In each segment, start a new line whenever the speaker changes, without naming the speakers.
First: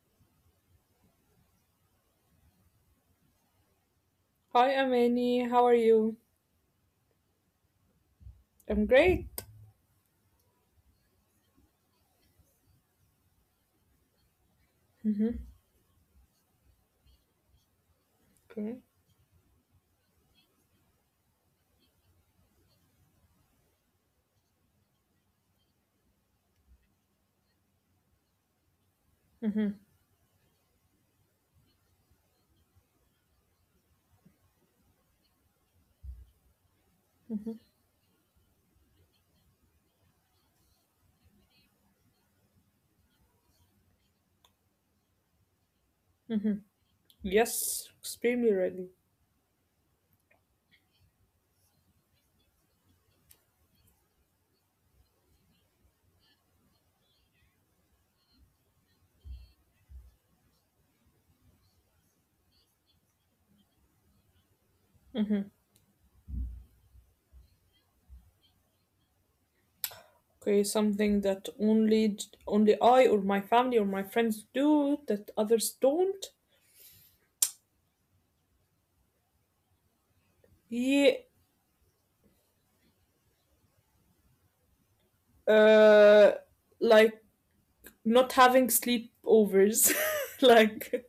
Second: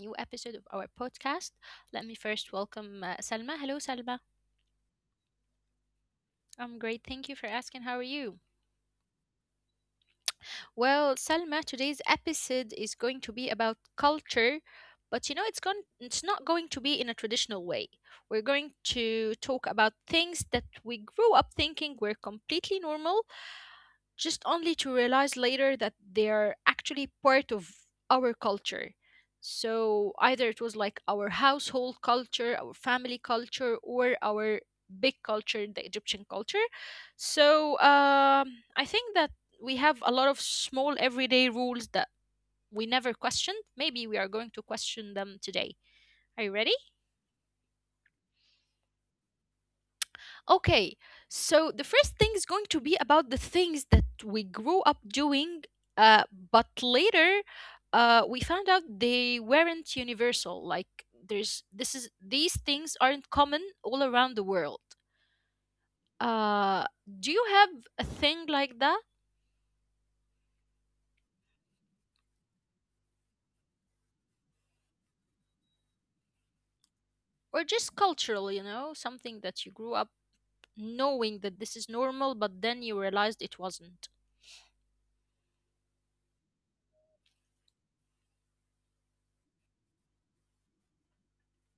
new episode of our podcast. Let me first welcome Salma. Hello, Salma.
Hi, Amani. How are you?
I'm great. Thank you for asking. How are you?
I'm great.
Well, Salma, today's episode is going to be about culture, but you
Mm-hmm.
know, it's not going to be in a traditional way. We're going
Okay.
to talk about things that we grew up thinking were completely normal, just only to realize later that they are actually part of our culture.
Mm-hmm.
So either it was like our household culture, our family culture, or our big culture, the Egyptian culture.
Mm-hmm.
So um, I think that we have a lot of small everyday rules that we never questioned. Maybe we are going to question them today. Are you ready?
Mm-hmm. Yes, extremely ready.
Okay, so the first thing is going to be about the things that we grew up doing, uh, but later we found out they weren't universal. Like there's this is these things aren't common all around the world. Uh, do you have a thing like that,
Okay, something that only I or my family or my friends do that others don't.
or just cultural? You know, something that you grew up knowing that
Yeah,
this is normal, but then you realized it wasn't.
uh, like not having sleepovers. like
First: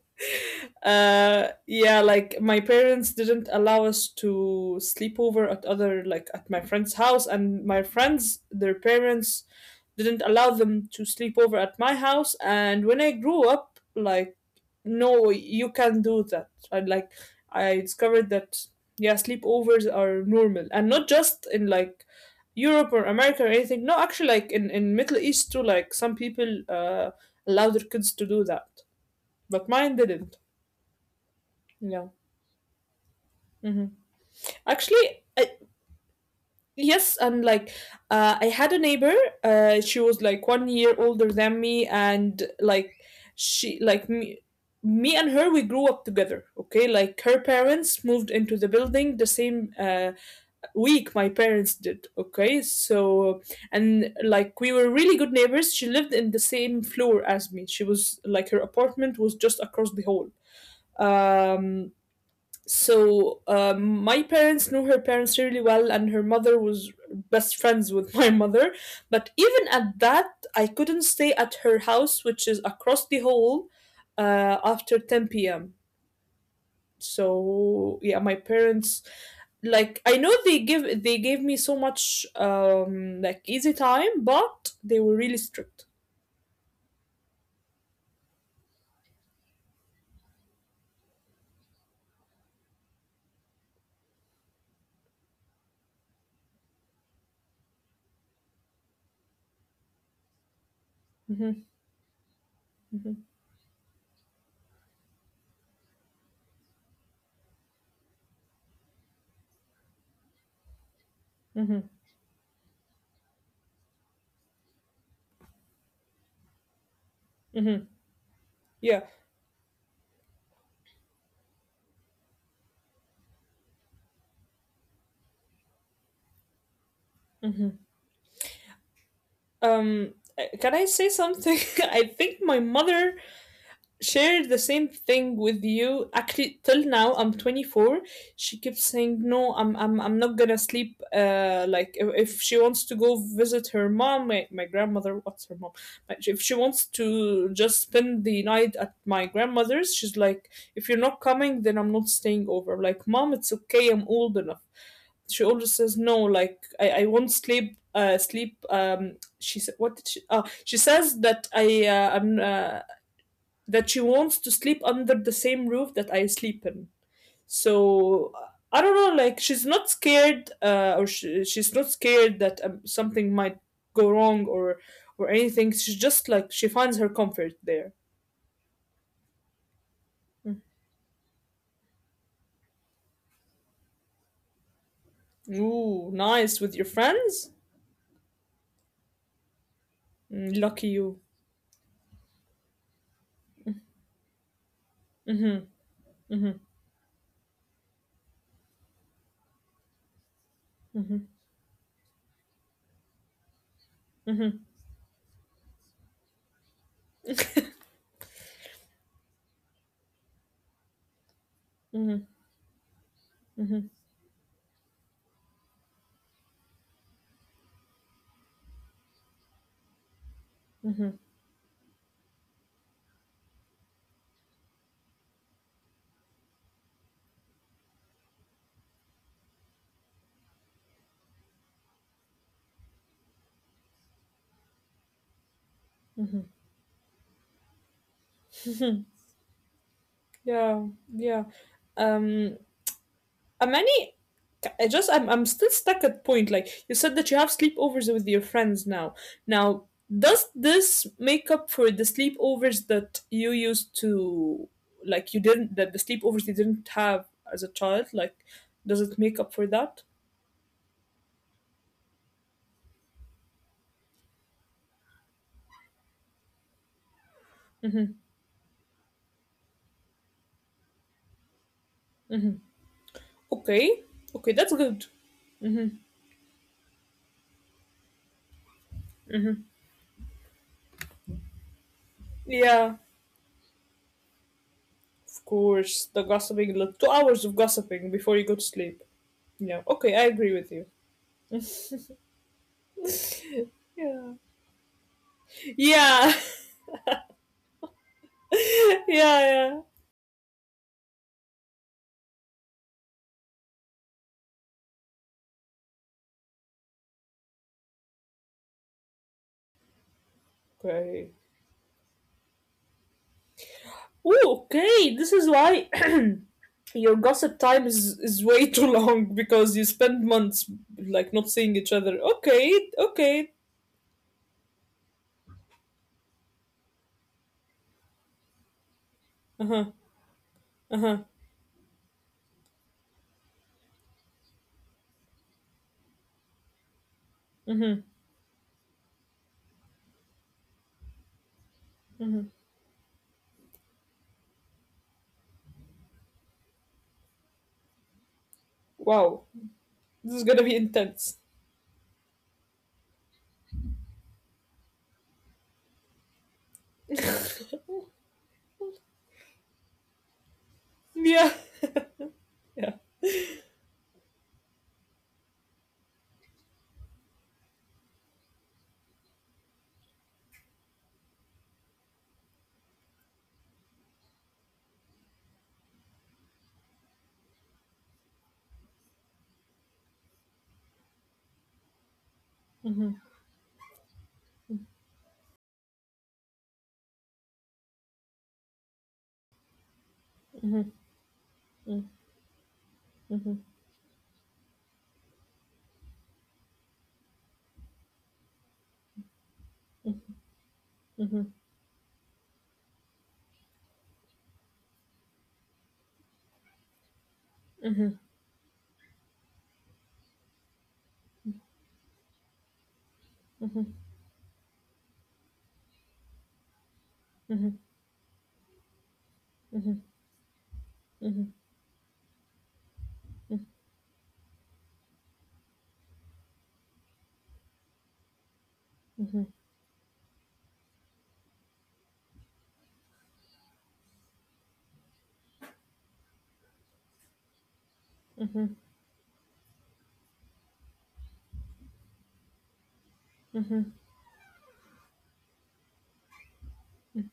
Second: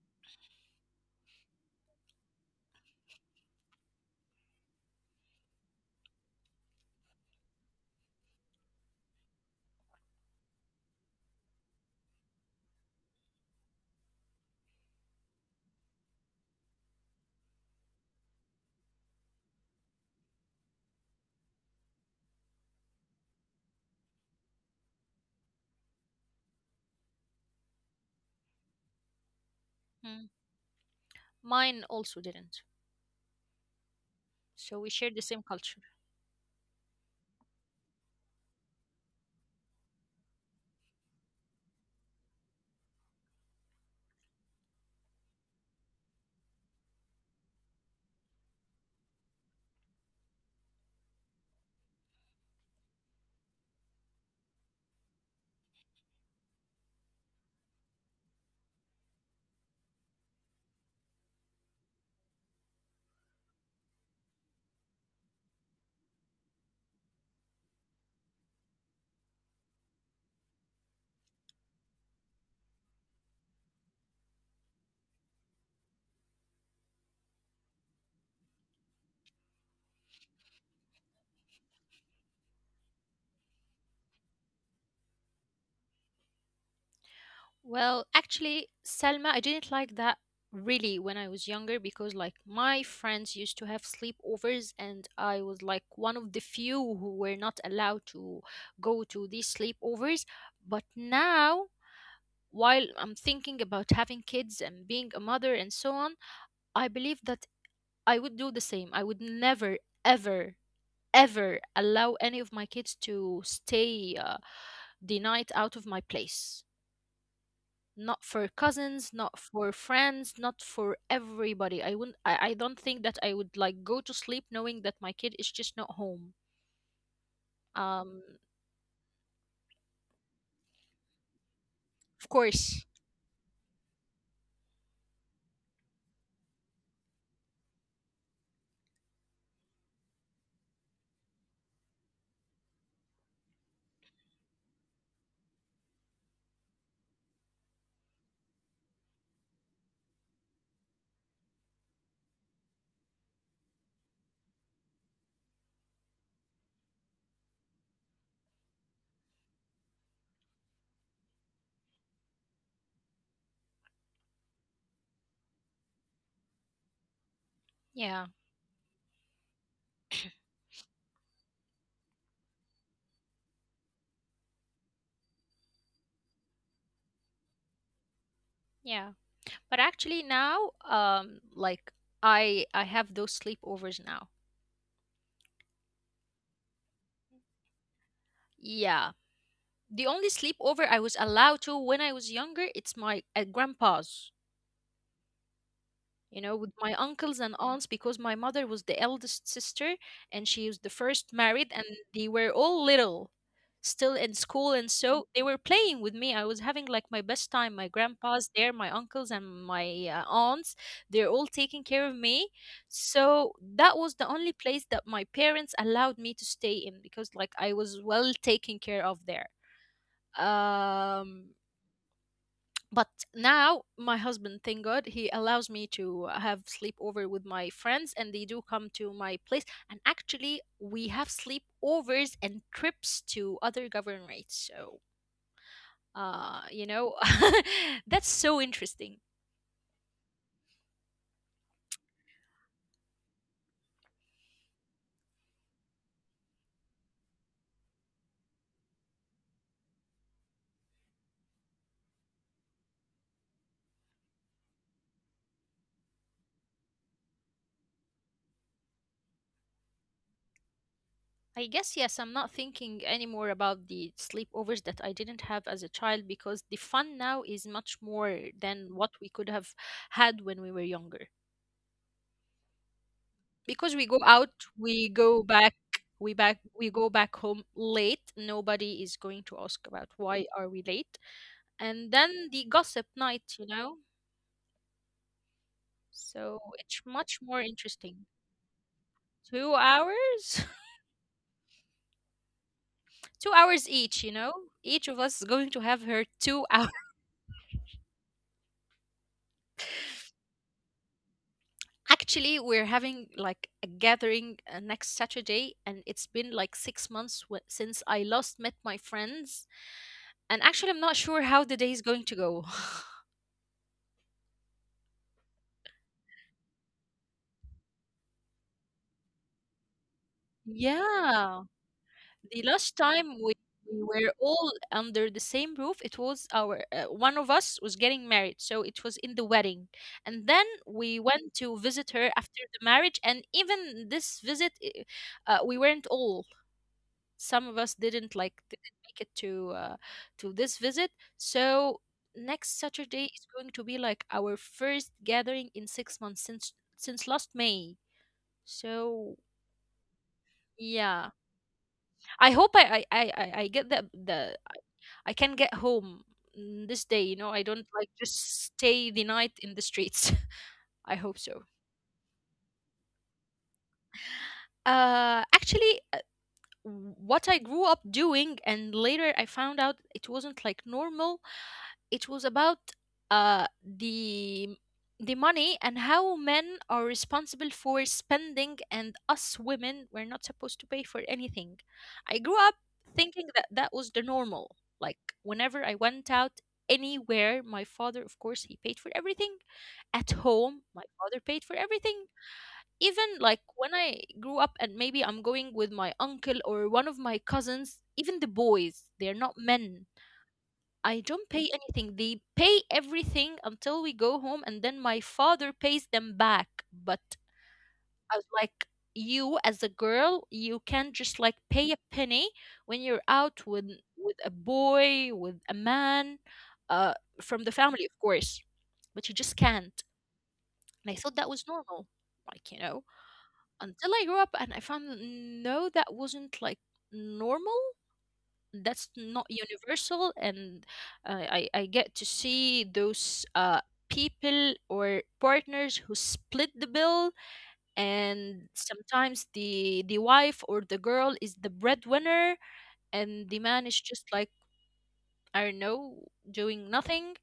yeah like, my parents didn't allow us to sleep over at other, like at my friend's house, and my friends, their parents didn't allow them to sleep over at my house. And when I grew up, like, no, you can do that. And like, I discovered that, yeah, sleepovers are normal, and not just in like Europe or America or anything. No, actually, like in Middle East too, like some people allow their kids to do that, but mine
Hmm.
didn't.
Mine
Yeah.
also didn't.
Mhm.
So we share the
Actually,
same culture.
yes, and I had a neighbor. She was like 1 year older than me, and she, like me, me and her, we grew up together. Okay, like her parents moved into the building the same week my parents did. Okay, so and like we were really good neighbors. She lived in the same floor as me. She was like, her apartment was just across the hall. Um, so my parents knew her parents really well, and her mother was best friends with my mother. But even at that, I couldn't stay at her house, which is across the hall, after 10 p.m. So yeah, my parents, like, I know they give they gave me so much, like, easy time, but they were really strict.
Well, actually, Selma, I didn't like that really when I was younger because, like, my friends used to have sleepovers, and I was like one of the few who were not allowed to go to these sleepovers. But now,
Hmm.
while I'm
Hmm.
thinking about having kids and being a mother and so on, I believe that I would do the same. I would never, ever, ever
Hmm.
allow any of my kids to stay the night out of my place.
Hmm.
Not for cousins,
Yeah.
not for friends, not for everybody. I wouldn't, I don't think that I would like go to sleep knowing that my kid is just not home.
Hmm.
um
Um can I say something?
of
I think
course.
my mother shared the same thing with you. Actually, till now, I'm 24. She keeps saying, no, I'm not gonna sleep, like if she wants to go visit her mom, my grandmother, what's her mom. Like, if she wants to just spend the night at my grandmother's, she's like, if you're not coming, then I'm not staying over. Like, mom, it's okay, I'm old enough. She always says no. Like, I won't sleep, she said what did she oh she says that I I'm that she wants to sleep under the same roof that I sleep in.
Yeah,
So I don't know, like, she's not scared, or she's not scared that, something might go wrong or anything. She's just like, she finds her comfort there.
yeah, but actually now, like I have those sleepovers now.
Ooh, nice with your friends.
Yeah, the only sleepover I
Mm,
was
lucky
allowed
you.
to when I was younger it's my at grandpa's,
Mhm.
you know, with my
Mhm.
uncles and aunts because my mother was the eldest sister, and she was the first married,
Mhm.
and they were all little still in school, and
Mhm.
so they were playing with me. I was having like my best time. My grandpa's there, my uncles and my aunts, they're all taking care of me.
Mhm.
So that was the
Mhm.
only place that my parents allowed me to stay in because like I was well taken care of there. um
Mhm.
but now my husband, thank God, he allows me to have sleepover with my friends and they do come to my place, and actually we have sleepovers and trips to other governorates. So you
Mhm.
know, that's so interesting.
Yeah. Yeah. Um, Amani, I just I'm still stuck at point. Like, you said that you have sleepovers with your friends now. Now, does this make up for the sleepovers that you used to like you didn't that the sleepovers you didn't have as a child? Like, does it make up for that?
I guess yes, I'm not thinking anymore about the sleepovers that I didn't have as a child because the fun now is much more
Mm-hmm.
than what we could have had when we were younger. Because we go out,
Okay,
we
okay,
go
that's
back,
good.
we go back home late. Nobody is going to ask about why are we late. And then the gossip night,
Yeah,
you know.
of
So
course. The
it's much
gossiping,
more
like 2 hours
interesting.
of gossiping before you go to
Two
sleep. Yeah.
hours,
Okay, I agree with you.
2 hours each, you know. Each
Yeah.
of us is going to have her 2 hours.
Yeah. Yeah. Yeah.
Actually, we're having like a gathering next Saturday, and it's been like 6 months since I last met my friends. And actually, I'm not sure how the day is
Okay.
going to go.
Oh, okay. This is why your gossip time is way too long, because you spend months
Yeah.
like not seeing
the
each other.
last time we,
Okay,
we
okay.
were all under the same roof. It was our, one of us was getting married, so it was in the wedding.
Uh
And
huh.
then we went
Uh
to
huh.
visit her after the marriage, and even this visit we weren't all, some of us
Mm-hmm,
didn't make it to this visit. So next
mm-hmm.
Saturday is going to be like our first gathering in 6 months, since last May. So
Wow, this is
yeah,
gonna be intense.
I hope I get the I can get home, this day. You know, I don't like
Yeah.
just stay the night in the streets. I hope so.
Yeah.
Actually, what I grew up doing, and later I found out it wasn't like normal. It was about uh, the the money and how men are responsible for spending, and us women we're not supposed to pay for anything. I grew up
Mm-hmm,
thinking that that was the normal. Like whenever I went out anywhere, my father, of course, he paid for everything. At home,
mm-hmm,
my father paid for everything, even like
mm-hmm,
when I grew up and maybe I'm going with my uncle or one of my cousins, even the boys, they're not men. I don't
mm-hmm,
pay anything. They pay everything until we go home, and then my father pays them back. But
mm-hmm,
I was like, you as a girl, you can't just like pay a penny when you're out with
mm-hmm,
a boy, with a man, uh, from the
mm-hmm,
family, of course. But you just can't.
mm-hmm,
And I thought that
mm-hmm.
was normal, like you know, until I grew up and I found that no, that wasn't like normal, that's not universal. And I get to see those people or partners who split the bill, and sometimes the wife or the girl is the breadwinner and the man is
Mm-hmm.
just like, I don't know, doing nothing.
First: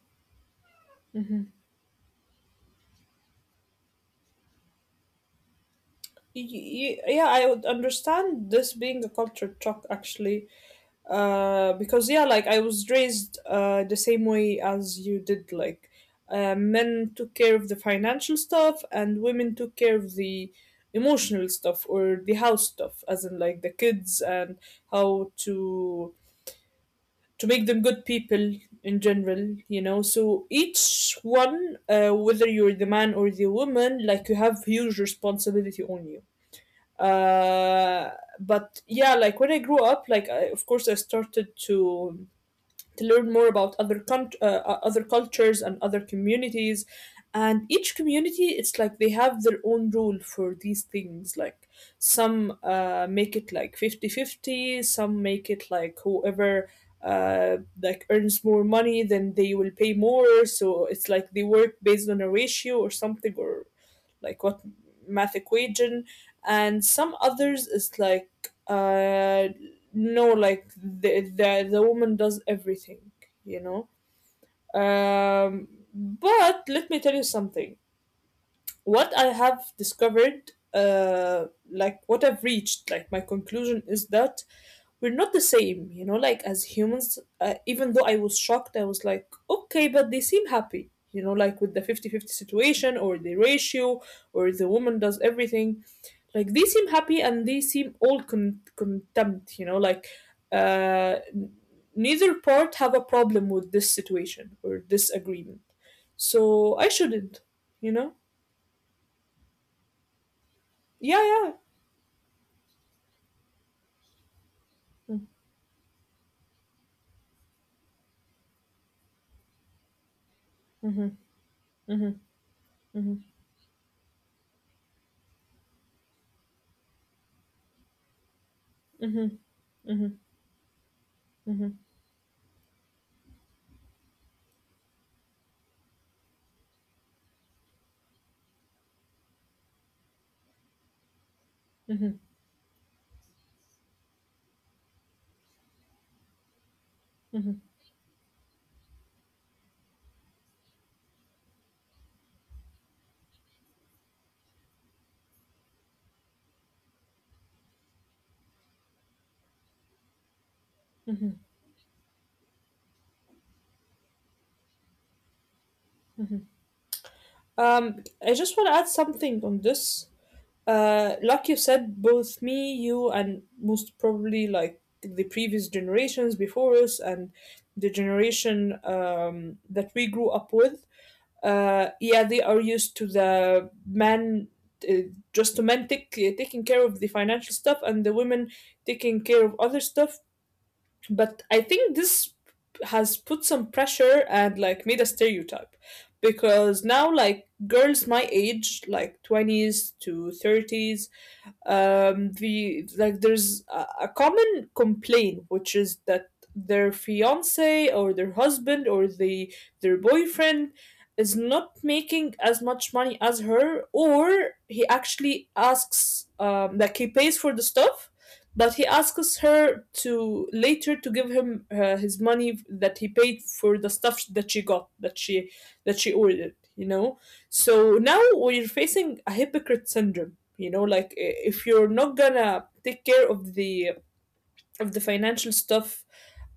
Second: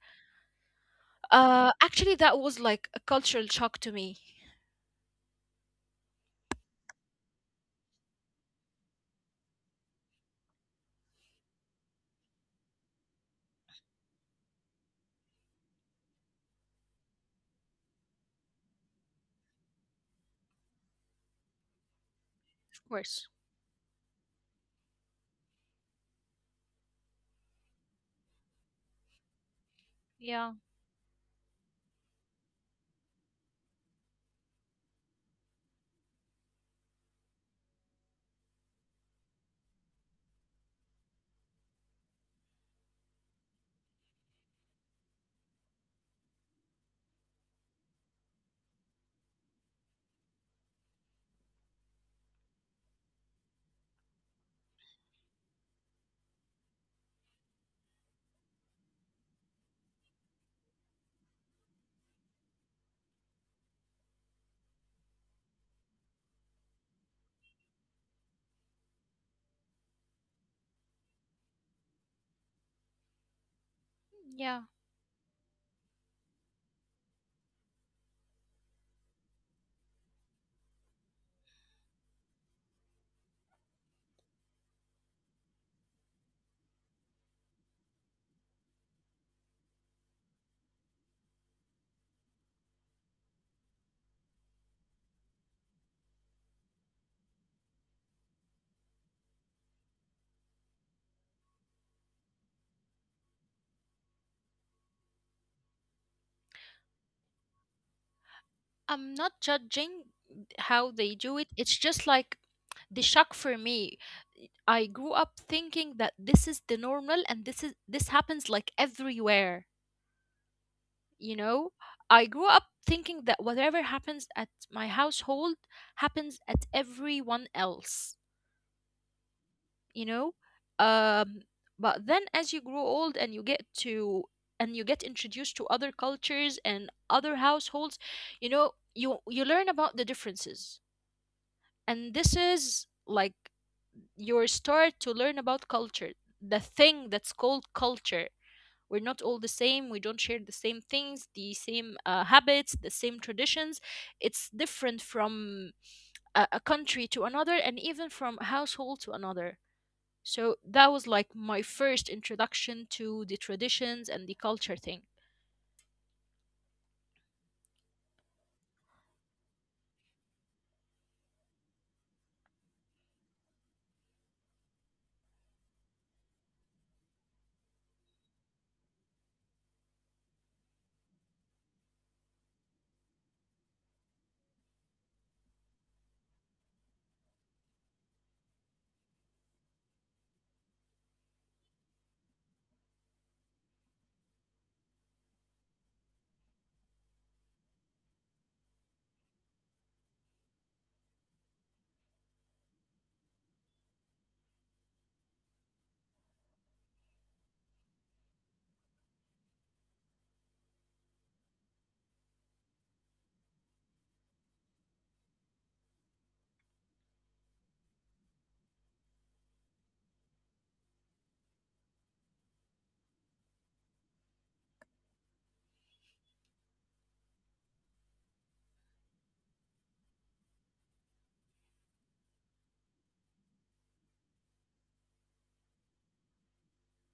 Actually that was like a cultural shock to me.
Y- y- yeah, I would understand this being a culture shock, actually. Because yeah, like I was raised, the same way as you did. Like, men took care of the financial stuff, and women took care of the emotional stuff or the house
Of
stuff, as
course.
in like the kids, and how to make them good people in general. You know, so
Yeah,
each one, whether you're the man or the woman, like, you have huge responsibility on you. Uh, but yeah, like when I grew up, like I, of course, I started to learn more about other cultures and other communities. And each community, it's like they have their own rule for these things, like some make it like 50 50, some make it like whoever, uh, like, earns more money, then they will pay more. So it's like they work based on a ratio or something, or like, what, math equation. And some others is like, uh no, like the woman does everything, you know.
yeah,
um but let me tell you something. What I have discovered, like what I've reached, like my conclusion is that we're not the same, you know, like as humans. Uh, even though I was shocked, I was like, okay, but they seem happy, you know, like, with the 50-50 situation or the ratio or the woman does everything. Like, they seem happy and they seem all contempt, you know, like uh n- neither part have a problem with this situation or this agreement. So I shouldn't, you know.
I'm not judging how they
Yeah,
do it,
yeah.
it's just like the shock for me. I grew up thinking that this is the normal and this happens like everywhere,
Mm-hmm,
you know?
mm-hmm,
I grew up
mm-hmm,
thinking that whatever happens at my household happens at everyone else,
mm-hmm,
you
mm-hmm,
know? Um
mm-hmm, mm-hmm,
but then as you grow old and you get to and you get introduced to other cultures and other households, you know, you learn about the differences.
mm-hmm.
And
Mm-hmm,
this is like your start to learn about culture, the thing that's called culture. We're not all the same. We don't share the same things, the same habits, the same traditions. It's different from a country to another, and even from a household to another. So that was like
mm-hmm.
my first introduction to the traditions and the culture thing.
I just want to add something on this. Like you said, both me, you, and most probably like the previous generations before us, and the generation, that we grew up with, yeah, they are used to the man, uh, just to men taking care of the financial stuff, and the women taking care of other stuff. But I think this has put some pressure and like made a stereotype, because now, like, girls my age, like 20s to 30s, there's a common complaint, which is that their fiance or their husband or their boyfriend is not making as much money as her. Or he actually asks, he pays for the stuff, but he asks her to later to give him, his money that he paid for the stuff that she got, that she ordered, you know. So now we're facing a hypocrite syndrome, you know. Like, if you're not gonna take care of the financial stuff,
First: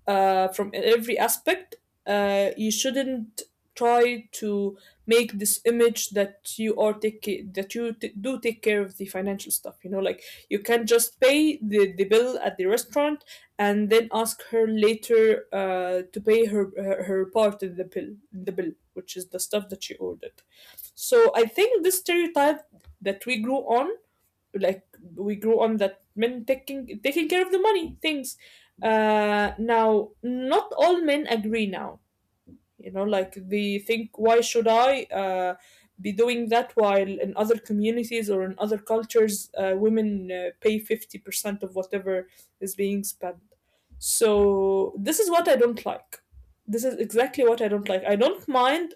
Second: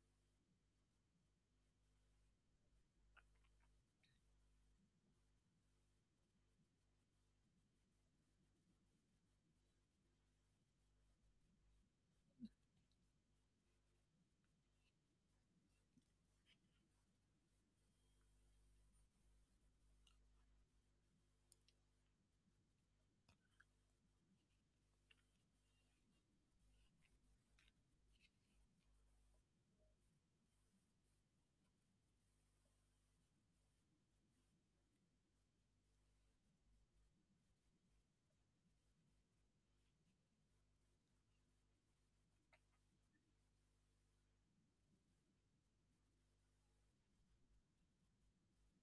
from every aspect, you shouldn't try to make this image that do take care of the financial stuff, you know. Like, you can just pay the bill at the restaurant, and then ask her later, to pay her part of the bill, which is the stuff that she ordered. So I think this stereotype that we grew on, like, we grew on that men taking care of the money things. Now, not all men agree now, you know. Like, they think, why should I be doing that, while in other communities or in other cultures, women pay 50% of whatever is being spent. So this is what I don't like. This is exactly what I don't like. I don't mind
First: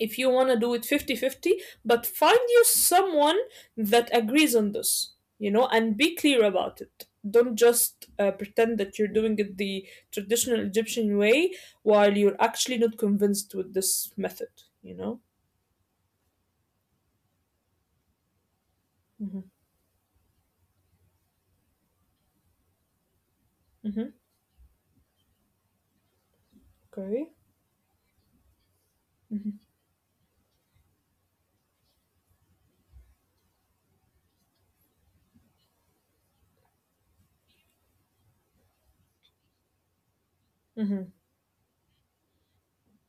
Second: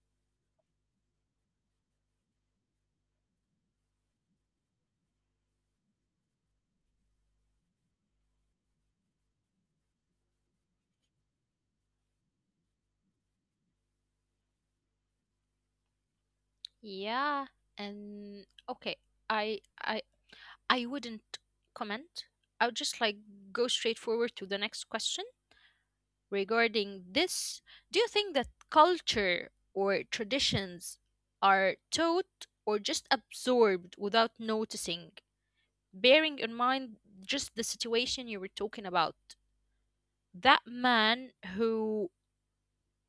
if you want to do it 50-50, but find you someone that agrees on this, you know, and be clear about it. Don't just, pretend that you're doing it the traditional Egyptian way while you're actually not convinced with this method, you know?
Yeah, and okay,
Hmm.
I I I wouldn't comment. I would just like go straight
Hmm.
forward to the next question. Regarding
Okay.
this, do you think that culture
Hmm.
or traditions are taught or just absorbed without noticing, bearing in mind just the situation you were talking about? That
Hmm.
man who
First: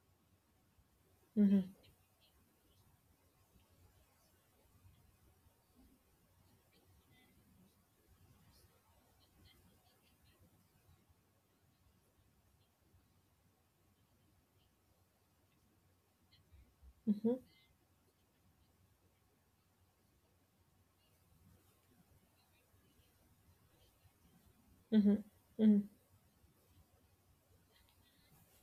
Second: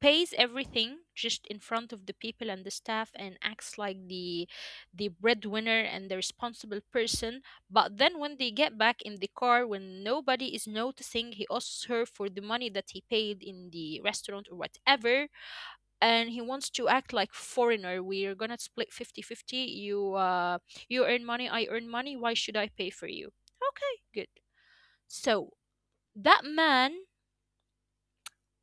pays everything just in
Hmm.
front of the people and the staff and acts like the breadwinner and the responsible person, but then when they get back in the car, when nobody is noticing, he asks her for the money that he paid in the restaurant or whatever, and he wants to act
Hmm.
like foreigner, we're gonna split 50 50. You earn money, I earn money, why should I pay for you? Okay, good.
Hmm.
So that man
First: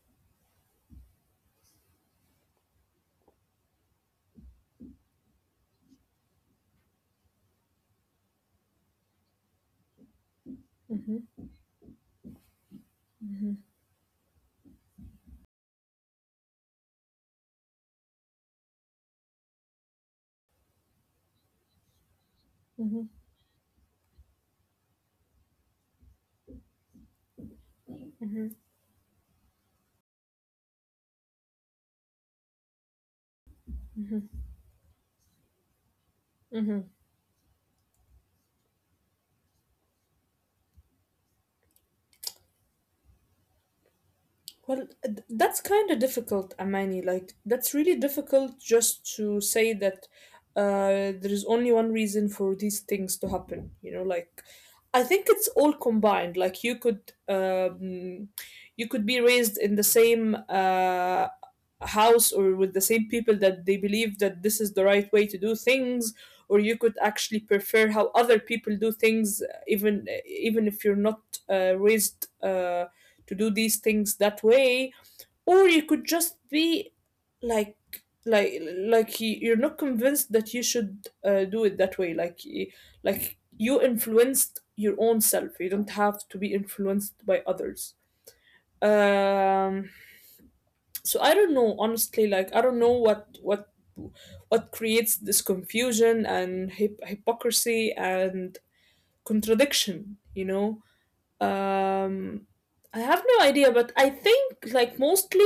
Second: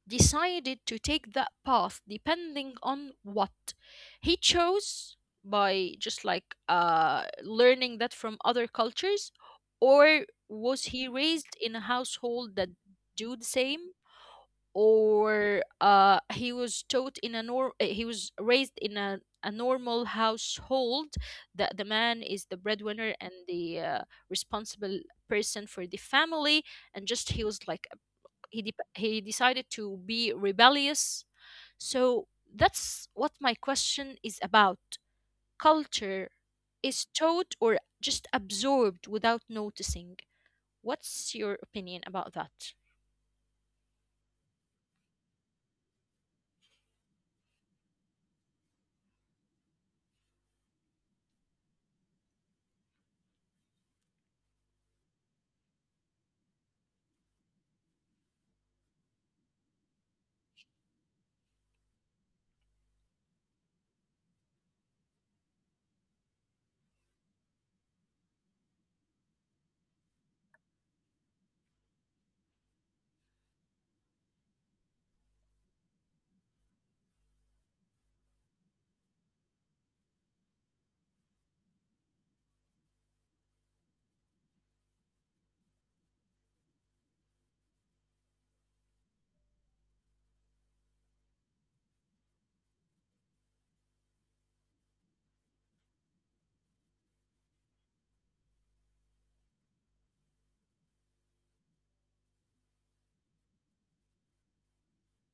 decided to take that path depending on what he chose, by just like learning that from other cultures, or was he
Hmm.
raised in a household that do the same, or he was taught in a he was raised in a normal household that the man is the
Hmm.
breadwinner and the responsible person for the family, and just he was like,
Hmm.
he decided to be rebellious. So that's what my question is about. Culture
Hmm.
is taught or just absorbed without noticing. What's your opinion about that?
Well, th- that's kind of difficult, Amani. Like, that's really difficult just to say that, there is only one reason for these things to happen. You know, like, I think it's all combined. Like, you could be raised in the same, house, or with the same people that they believe that this is the right way to do things. Or you could actually prefer how other people do things, even if you're not raised, to do these things that way. Or you could just be like, like you're not convinced that you should, do it that way. Like, like, you influenced your own self, you don't have to be influenced by others. um so I don't know, honestly. Like, I don't know what, what creates this confusion and hypocrisy and contradiction, you know. um, I have no idea, but I think, like, mostly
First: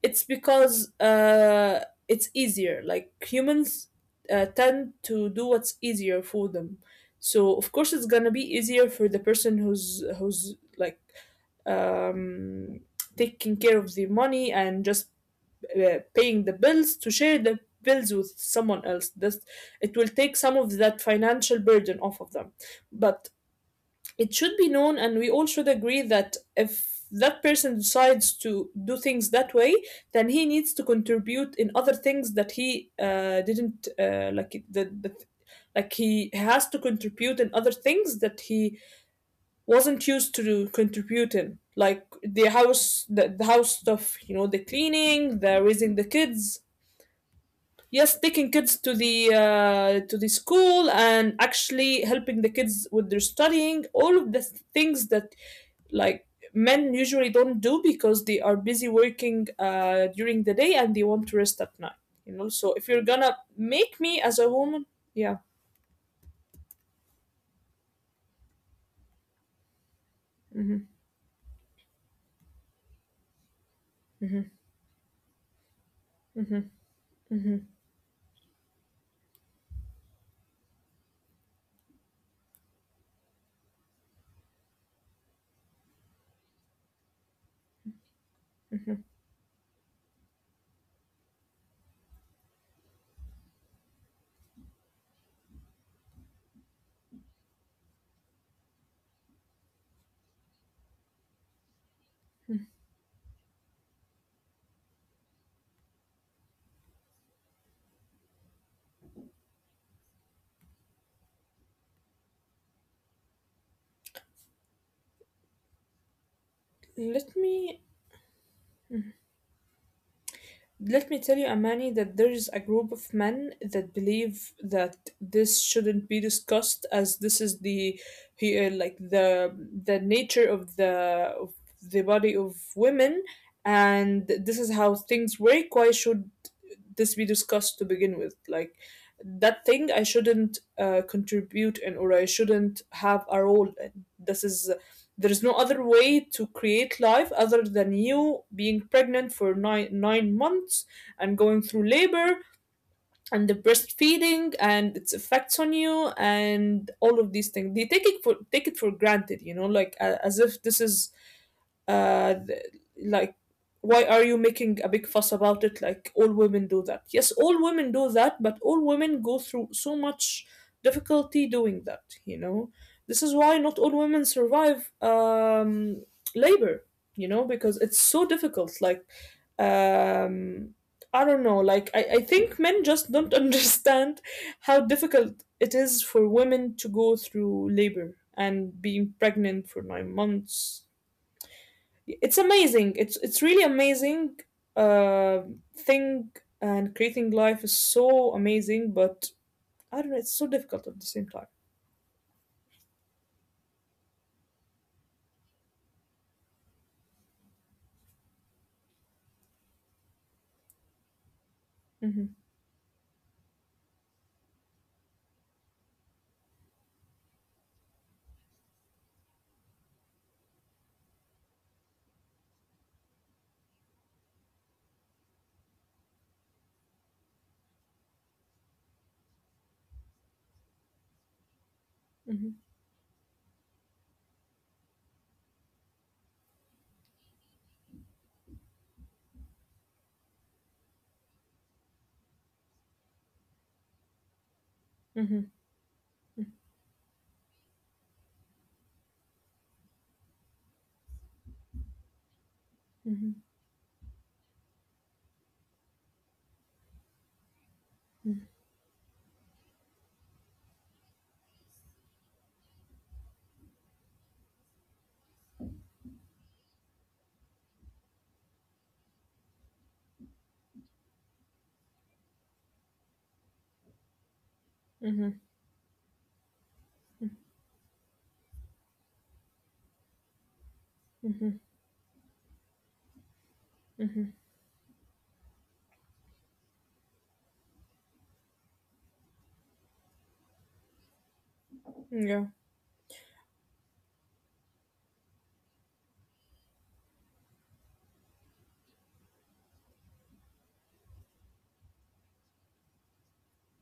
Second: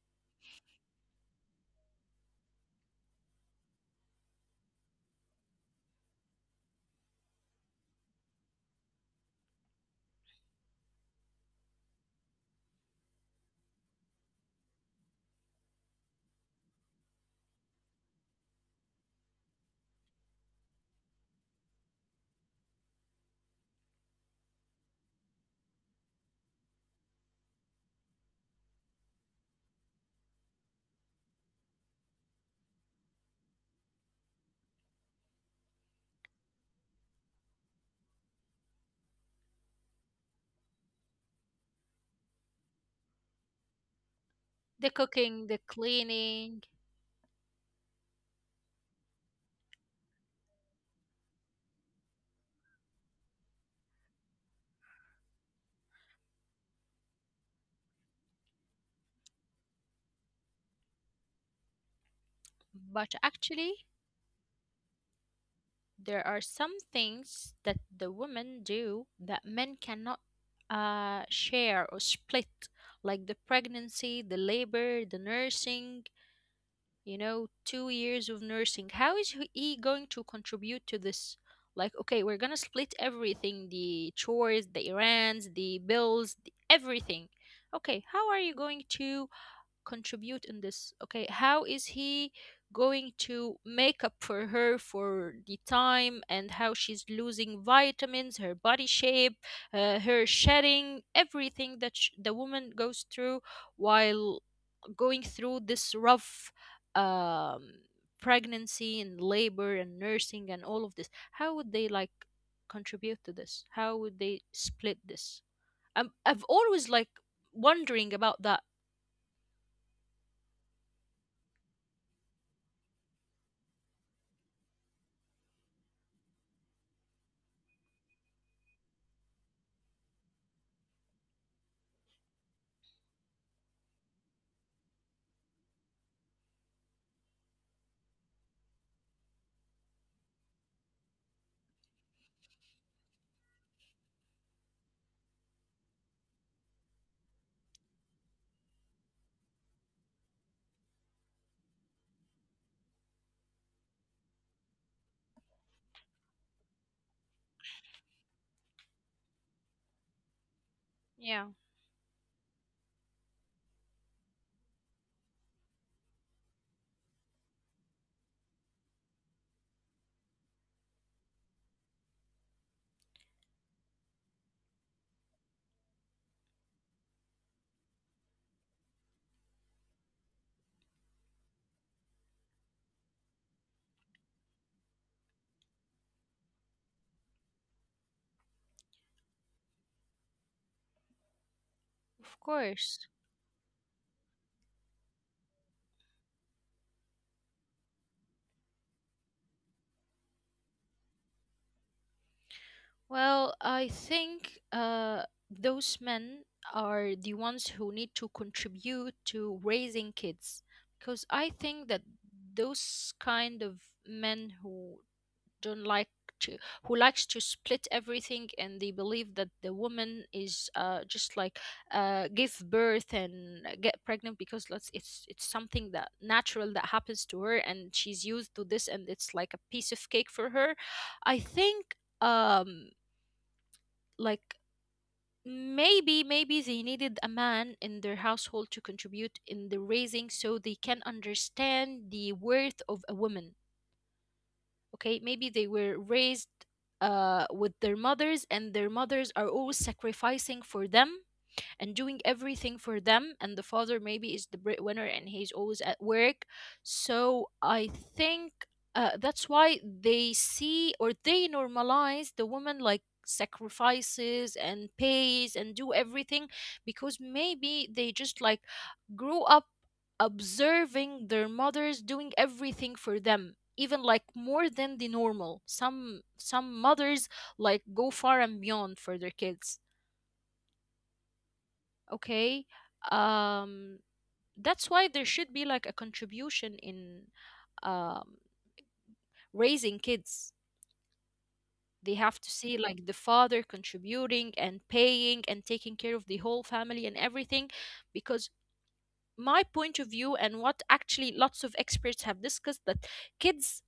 it's because, it's easier. Like, humans tend to do what's easier for them. So of course it's gonna be easier for the person who's like, um, taking care of the money, and just, paying the bills to share the bills with someone else. This It will take some of that financial burden off of them. But it should be known and we all should agree that if that person decides to do things that way, then he needs to contribute in other things that he didn't, like the like he has to contribute in other things that he wasn't used to contribute in, like the house, the house stuff, the
The
cleaning,
cooking, the
the raising the
cleaning.
kids. Yes, taking kids to the school and actually helping the kids with their studying, all of the things that, like, men usually don't do because they are busy working during the day and they want to rest at night, so if you're
But
gonna
actually,
make me as a woman, yeah.
there are some things that the women do that men cannot
Hmm.
share or split, like the pregnancy, the
Hmm.
labor, the nursing.
Hmm.
You know,
Hmm.
2 years of nursing. How is he going to contribute to this? Like, okay, we're gonna split everything, the chores, the errands, the bills, everything. Okay, how are you going to contribute in this? Okay, how is he going to make up for her for the time and how she's losing vitamins, her body shape, her shedding, everything that the woman goes through while going through this rough um, pregnancy and labor and nursing and all of this. How would they like contribute to this? How would they split this? I've always like
let me
wondering about that.
Let me tell you, Amani, that there is a group of men that believe that this shouldn't be discussed, as this is the like the nature of the of body of women, and this is how things work. Why should this be discussed to begin with? Like, that thing I shouldn't contribute in, or I shouldn't have a role in. This is There's no other way to create life other than you being pregnant for nine months and going through labor and the breastfeeding and its effects on you, and all of these things they take it for granted, you know, like, as if this is
Yeah.
uh, th- like, why are you making a big fuss about it? Like, all women do that. Yes, all women do that, but all women go through so much difficulty doing that. This is why not all women survive labor, because it's so difficult, like, um I don't know, like, I think men just don't understand how difficult it is for women to go through labor and being pregnant for 9 months.
Of
It's amazing,
course.
it's really amazing uh thing. And creating life is so amazing, but I don't know, it's so difficult at the same time.
Well, I think those men are the ones who need to contribute to raising kids, because I think that
Mm-hmm,
those kind of men who don't like to, who likes to split everything and they believe that the woman is just like give birth and get pregnant because let's, it's something that natural that happens to her and she's used to this and it's like a piece of cake for her. I think
mm-hmm,
um like, maybe they needed a man in their household to contribute in the raising so they can understand the worth of a woman. Okay, maybe they were raised with their mothers and their mothers are always sacrificing for them and doing everything for them,
mm-hmm,
and the father maybe is the breadwinner and he's always at work. So I think
mm-hmm,
that's why they see or they normalize the woman like sacrifices and pays and do everything, because maybe they just like grew up observing their mothers doing everything for them, even like more than the
mm-hmm,
normal. Some mothers like go far and beyond for their kids.
mm-hmm,
Okay. um
mm-hmm.
that's why there should be like a contribution in um raising kids. They
Mm-hmm.
have to
Yeah.
see like the father contributing and paying and taking care of the whole family and everything. Because my point of view, and what actually lots of experts have discussed, that kids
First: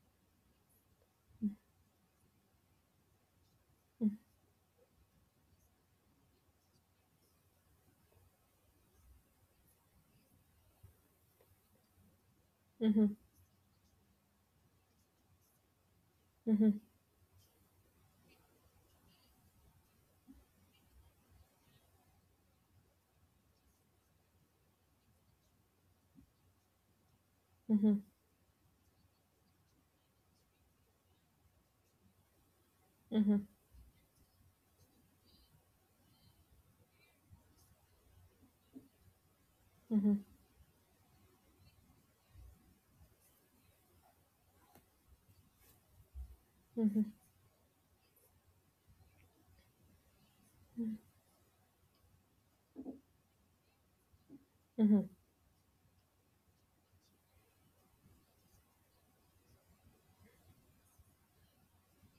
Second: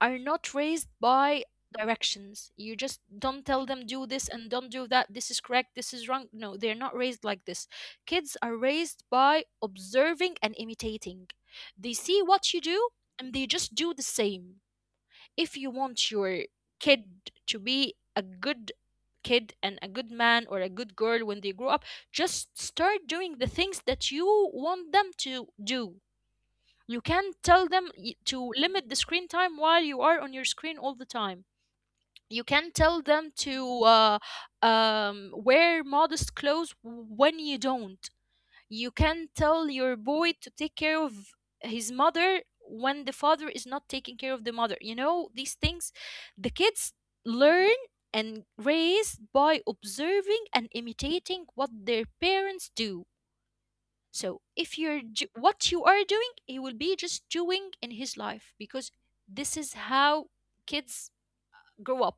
are not raised by directions. You just don't tell them do this and don't do that, this is correct, this is wrong. No, they're not raised like this. Kids are raised by observing and imitating. They see what you do,
Mm-hmm,
and they just do the same. If you want your
mm-hmm,
kid to be a good kid and a good man or a good girl when they grow up, just start doing the things that you want them to do. You can tell them
mm-hmm,
to limit the screen time while you are on your screen all the time. You can tell them
mm-hmm,
to wear modest clothes when you don't. You can tell your
mm-hmm,
boy to take care of his mother when the father is not taking care of the mother. You know, these things, the kids
mm-hmm,
learn and raise by observing and imitating what their parents do. So if you're
mm-hmm.
ju- what you are doing, he will be just doing in his life, because this is how kids grow up.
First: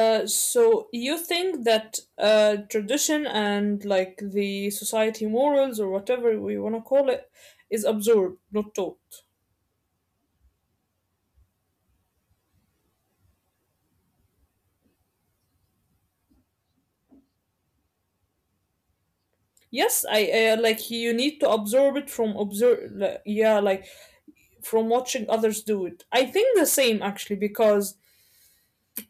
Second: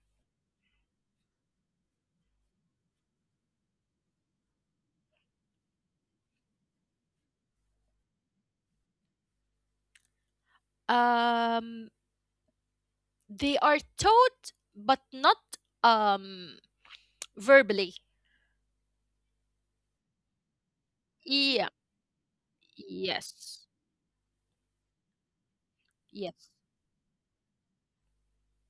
So you think that tradition and, like, the society morals or whatever we want to call it is absorbed, not taught?
um they are taught, but not um verbally.
Yes, I, like, you need to
Yeah.
observe it from observe. Yeah,
Yes.
like, from watching others do it. I think the
Yes.
same actually, because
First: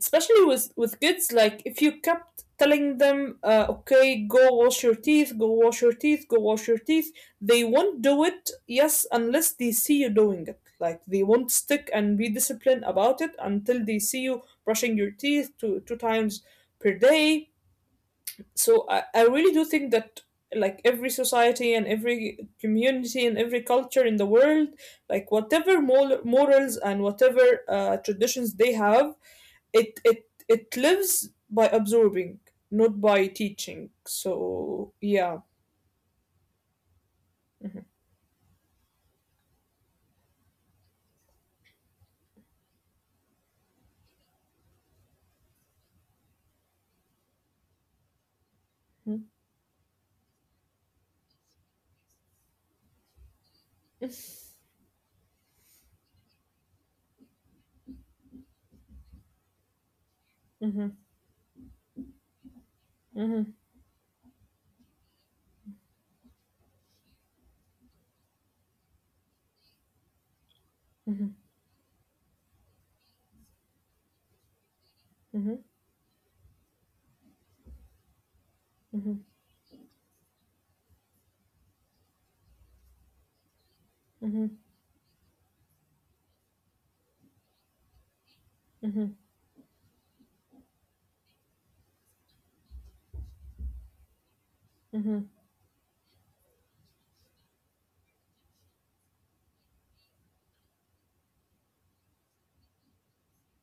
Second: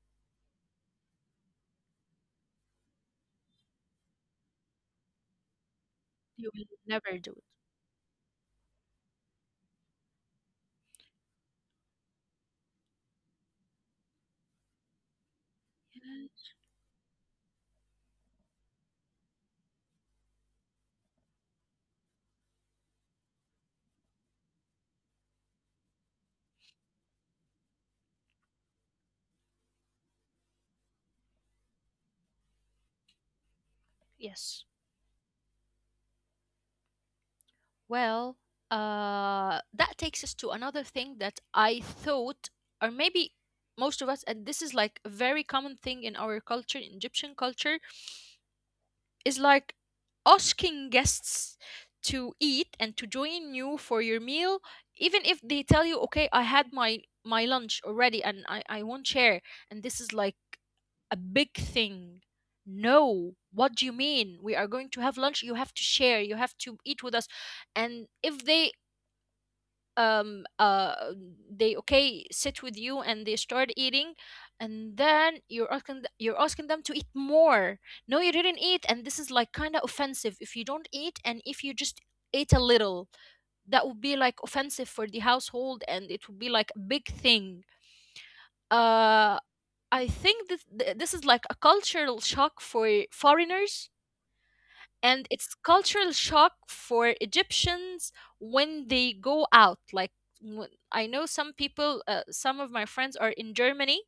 especially with kids, like, if you kept telling them, okay, go wash your teeth, go wash your teeth, go wash
You
your
will
teeth,
never do
they
it.
won't do it. Yes, unless they see you doing it. Like, they won't stick and be disciplined about it until they see you brushing your teeth two
Yeah.
times per day. So I really do think that, like, every society and every community and every culture in the world, like, whatever morals and whatever traditions they have, it lives by absorbing, not by teaching.
Yes.
So yeah.
Well, that takes us to another thing that I thought, or maybe most of us, and this is like a very common thing in our culture, in Egyptian culture,
Mm-hmm,
is like asking guests to eat and to join you for your meal, even if they tell you, okay, I had my lunch already and I won't share. And this is like
mm-hmm,
a big thing. No,
mm-hmm,
what do you mean? We are going to have lunch. You have to share. You have to eat with us. And if they um uh they okay sit with you and they start eating, and then you're
mm-hmm,
asking you're asking them to eat more. No, you didn't eat. And this is like kind of offensive if you don't eat. And if you just ate a little, that would be like
mm-hmm,
offensive for the household and it would be like a big thing. uh
mm-hmm,
I think this is like a cultural shock for foreigners, and it's
mm-hmm,
cultural shock for Egyptians when they go out. Like I know some people, some of my friends are in Germany,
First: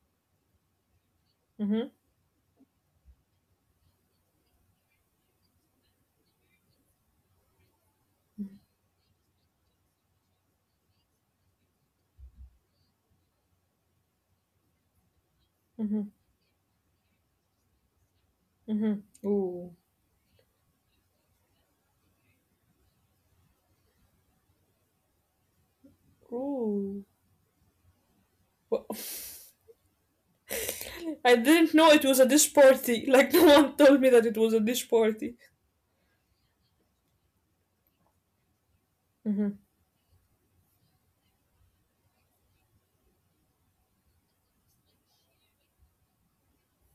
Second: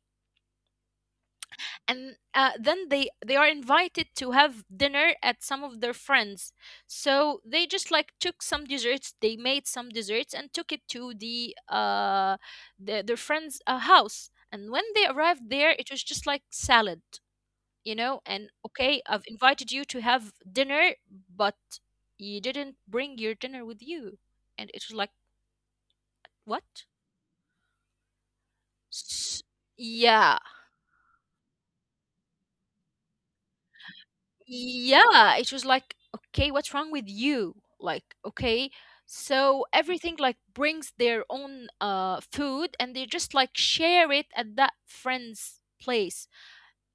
mm-hmm,
and then they are invited to have dinner at some of their friends, so they just like took some desserts, they made some desserts and took it to their friends house, and when they arrived there it
mm-hmm,
was just like salad. And okay, I've
mm-hmm.
invited
Ooh.
you to have dinner, but you didn't bring your dinner with you. And it was like, what?
Ooh.
S- yeah.
I didn't know it was a dish party. Like, no one told me that it was a dish party.
Yeah. It was like, okay, what's wrong with you? Like, okay.
Mm-hmm.
So everything like brings their own food and they just like share it at that friend's place.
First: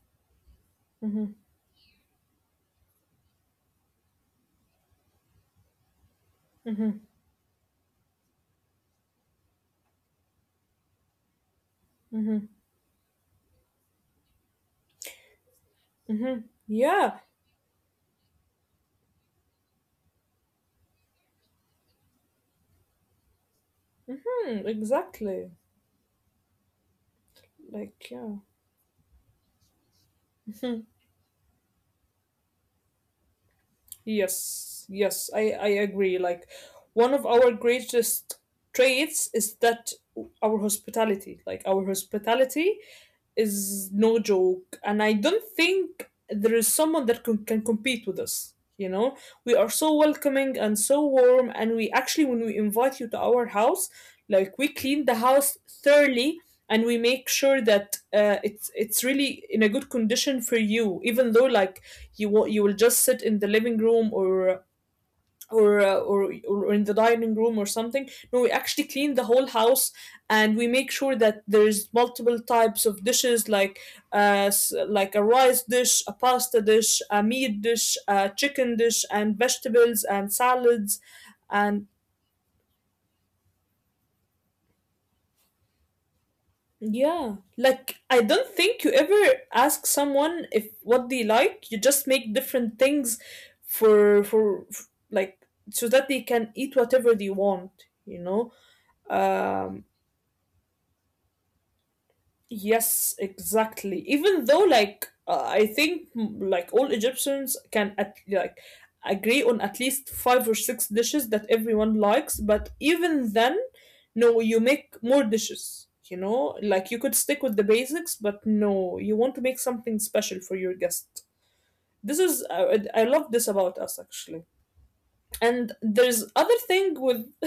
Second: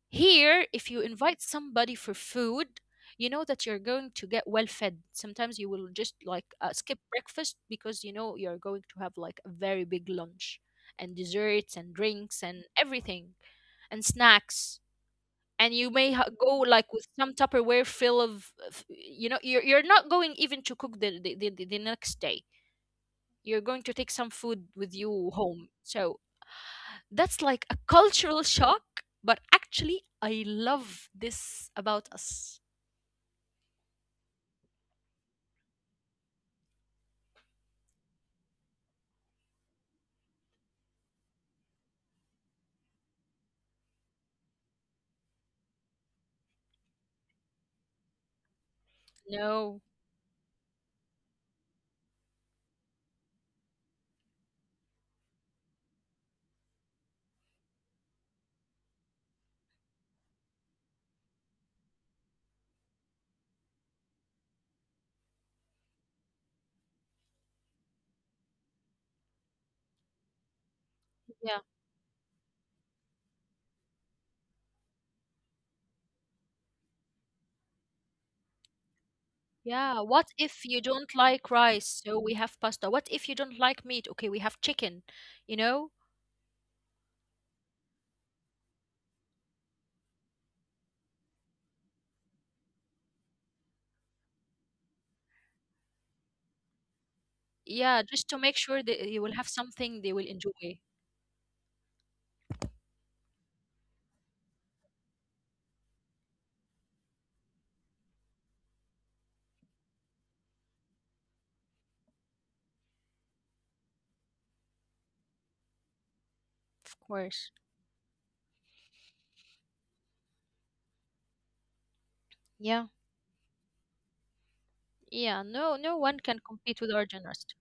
Here, if you
Mm-hmm.
invite somebody for food, you know that you're going to get well fed. Sometimes you will just like
Mm-hmm.
skip breakfast because you know you're going to have like a very big lunch and desserts and drinks
Mm-hmm.
and everything and snacks. And you
Mm-hmm.
go like with
Yeah.
some Tupperware fill of you're not going even to cook the next day. You're going to take some
Hmm,
food with you
exactly.
home. So that's like a
Like, yeah.
cultural shock, but actually, I
Hmm.
love this about us.
Yes, yes, I agree. Like, one of our greatest traits is that our hospitality, like, our hospitality is no joke. And I don't think there is someone that can compete with us. We are
No,
so welcoming and so warm. And we actually, when we invite you to our house, like, we clean the house thoroughly. And we make sure that, it's really in a good condition for you, even though, like, you will just sit in the living room or or in the dining room or something. No, we actually clean the whole house. And we make sure that
yeah,
there's multiple types of dishes, like a rice dish, a pasta dish, a meat dish, a chicken dish and
yeah.
vegetables
What
and
if you don't
salads,
like
and
rice? So we have pasta. What if you don't like meat? Okay, we have chicken, you know?
yeah. Like, I don't think you ever ask someone if what they like. You just make different things for like, so that they can eat whatever they want,
Yeah, just
you
to make
know.
sure that you will have
Um
something they will enjoy,
Yes, exactly. Even though, like, I think, like, all Egyptians can, at, like, agree on at least five or six dishes that everyone likes, but even then, no, you make more dishes. You know,
of
like, you could
course.
stick with the basics, but no, you want to make something special for your guest. This is I,
Yeah,
I love this about us actually.
yeah. No,
And
no one
there's
can
other
compete with our
thing with,
generosity.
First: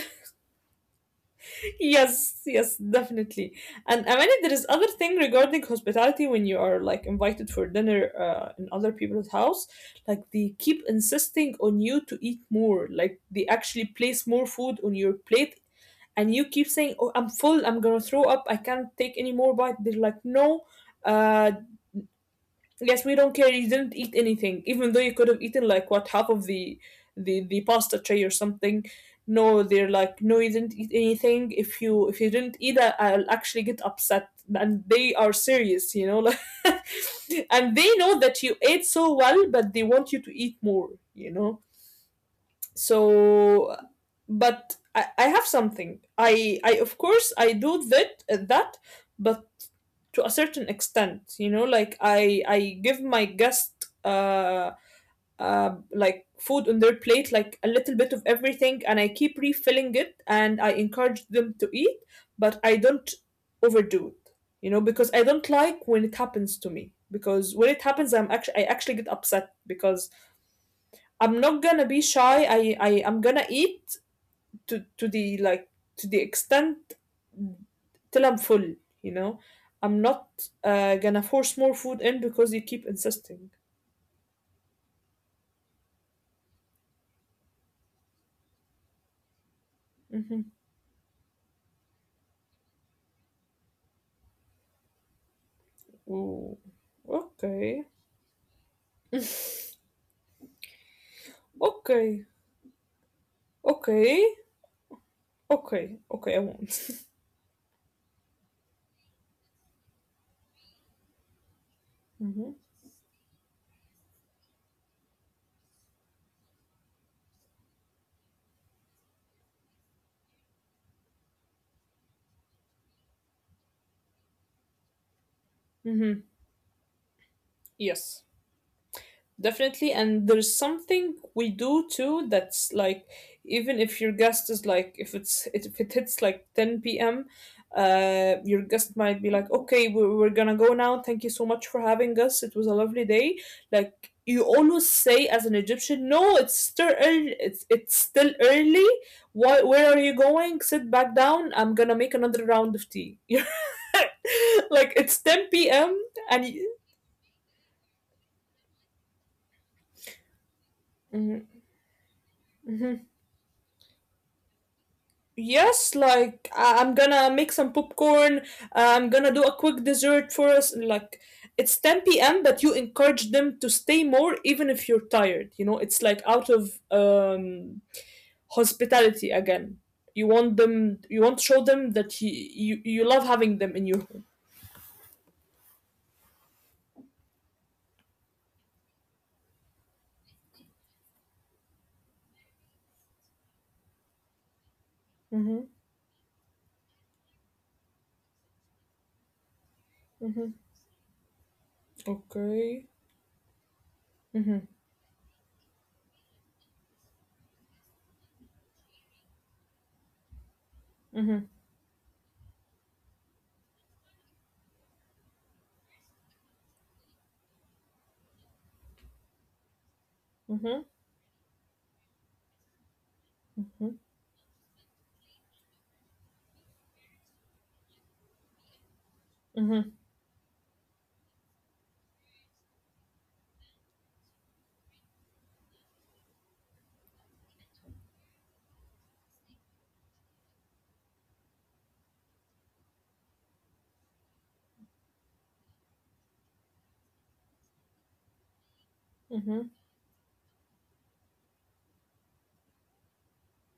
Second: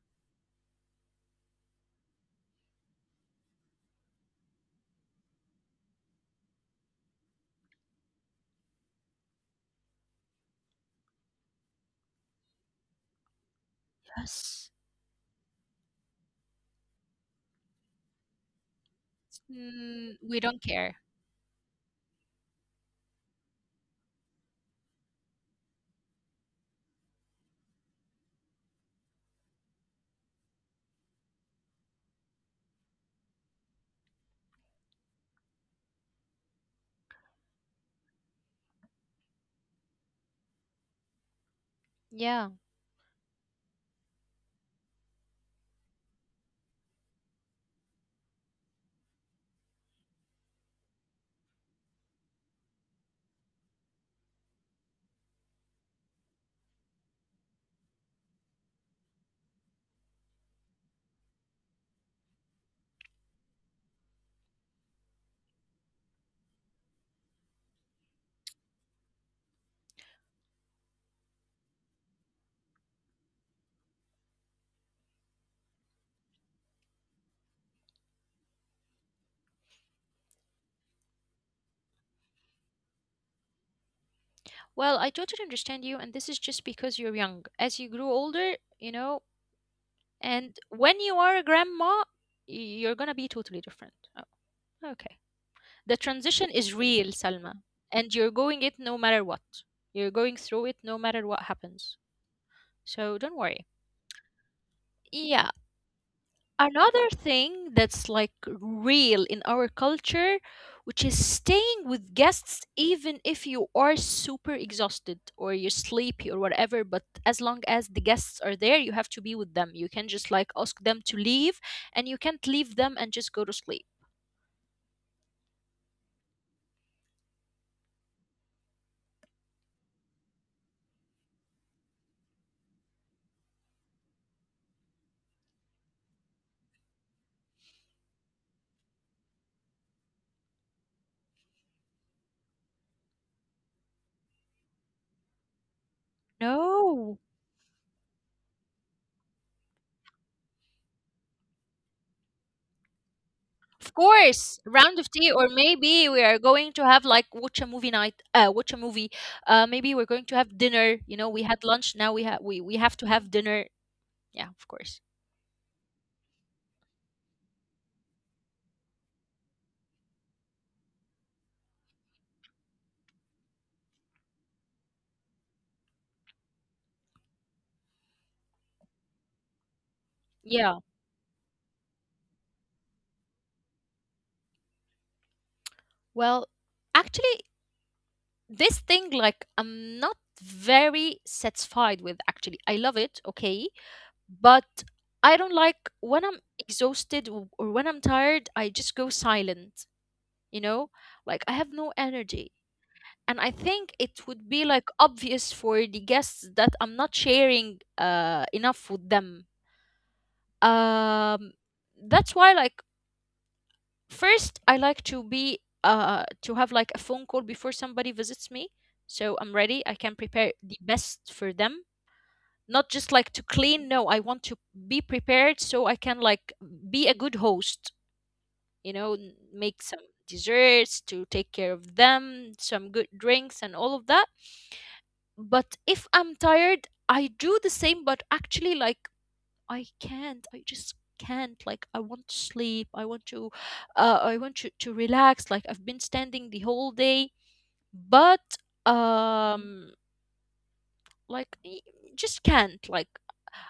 yes, yes, definitely. And I mean, there is other thing regarding hospitality when you are, like, invited for dinner, in other people's house. Like, they keep insisting on you to eat more. Like, they actually place more food
Yes.
on your plate, and you keep saying, "Oh, I'm full. I'm gonna throw up. I can't take any more bite." They're like,
We
"No,
don't care.
uh, yes, we don't care. You didn't eat anything, even though you could have eaten, like, what, half of the the pasta tray or something. No," they're like, "no, you didn't eat anything. If you didn't eat, I'll actually get upset." And they are serious, you know, like, and they know that you ate so well, but they want you to eat more, you know
Yeah.
so but I have something, I, of course, I do that, but to a certain extent, like, I give my guest, like, food on their plate, like, a little bit of everything, and I keep refilling it and I encourage them to eat, but I don't overdo it, because I don't like when it happens to me, because when it happens, I actually get upset, because I'm not gonna be shy. I am gonna eat to to the like to the extent, till I'm full. You know, I'm not gonna force more food in because you keep insisting.
Well, I totally understand you, and this is just because you're young. As you grow older, you know, And
Hmm.
when you are a grandma, you're gonna be totally different. Oh, okay. The transition is
Ooh.
real, Salma,
Okay.
and you're going it no matter what. You're going through it no matter what happens.
Okay.
So don't worry.
Okay.
Yeah.
Okay. Okay. I won't.
Another thing that's like real in our culture, which is staying with
Hmm.
guests even if you are super exhausted or you're sleepy or whatever, but as long as the guests are there, you have to be with them. You can just like ask them to leave, and you can't leave them and just go to sleep.
Hmm. Yes. Definitely, and there's something we do too that's like, even if your guest is, like, if it's if it hits, like, 10 p.m., your guest might be like, okay, we're gonna go now, thank you so much for having us, it was a lovely day. Like, you always say as an Egyptian, no, it's still
No.
early, it's still early. Why, where are you going? Sit back down, I'm gonna make another round of tea.
Of course, round
Like,
of
it's
tea, or
10 p.m.
maybe we are
and
going
you,
to have like watch a movie night, watch a movie. Maybe we're going to have dinner. You know, we had lunch. Now we have to
mhm.
have dinner. Yeah, of course.
Yes, like, I'm gonna make some popcorn. I'm gonna do a quick dessert for us. Like, it's 10 p.m., but you encourage them to stay more, even if you're tired. It's like out of, hospitality again. You want
Yeah.
them. You want to show them that you love having them in your home.
Well, actually, this thing, like, I'm not very satisfied with, actually. I love it, okay, but I don't
Mm-hmm,
like when I'm exhausted or when I'm tired, I just go silent,
mm-hmm.
you know? Like, I have no energy.
Okay.
And I think it would be
Mm-hmm,
like obvious for the guests that I'm not sharing enough with them.
mm-hmm,
Um, that's why, like, first, I like to be to have like a phone call before somebody visits me, so I'm ready. I can prepare the
mm-hmm,
best for them. Not just like to clean. No, I want to be prepared so I can like be a good host. You know, make some desserts to take care of them, some good drinks and all of that. But if I'm tired, I do the same, but actually like I can't. I just can't. Like I want to sleep. I want to relax. Like I've been standing the whole day, but
mm-hmm,
um like just can't. Like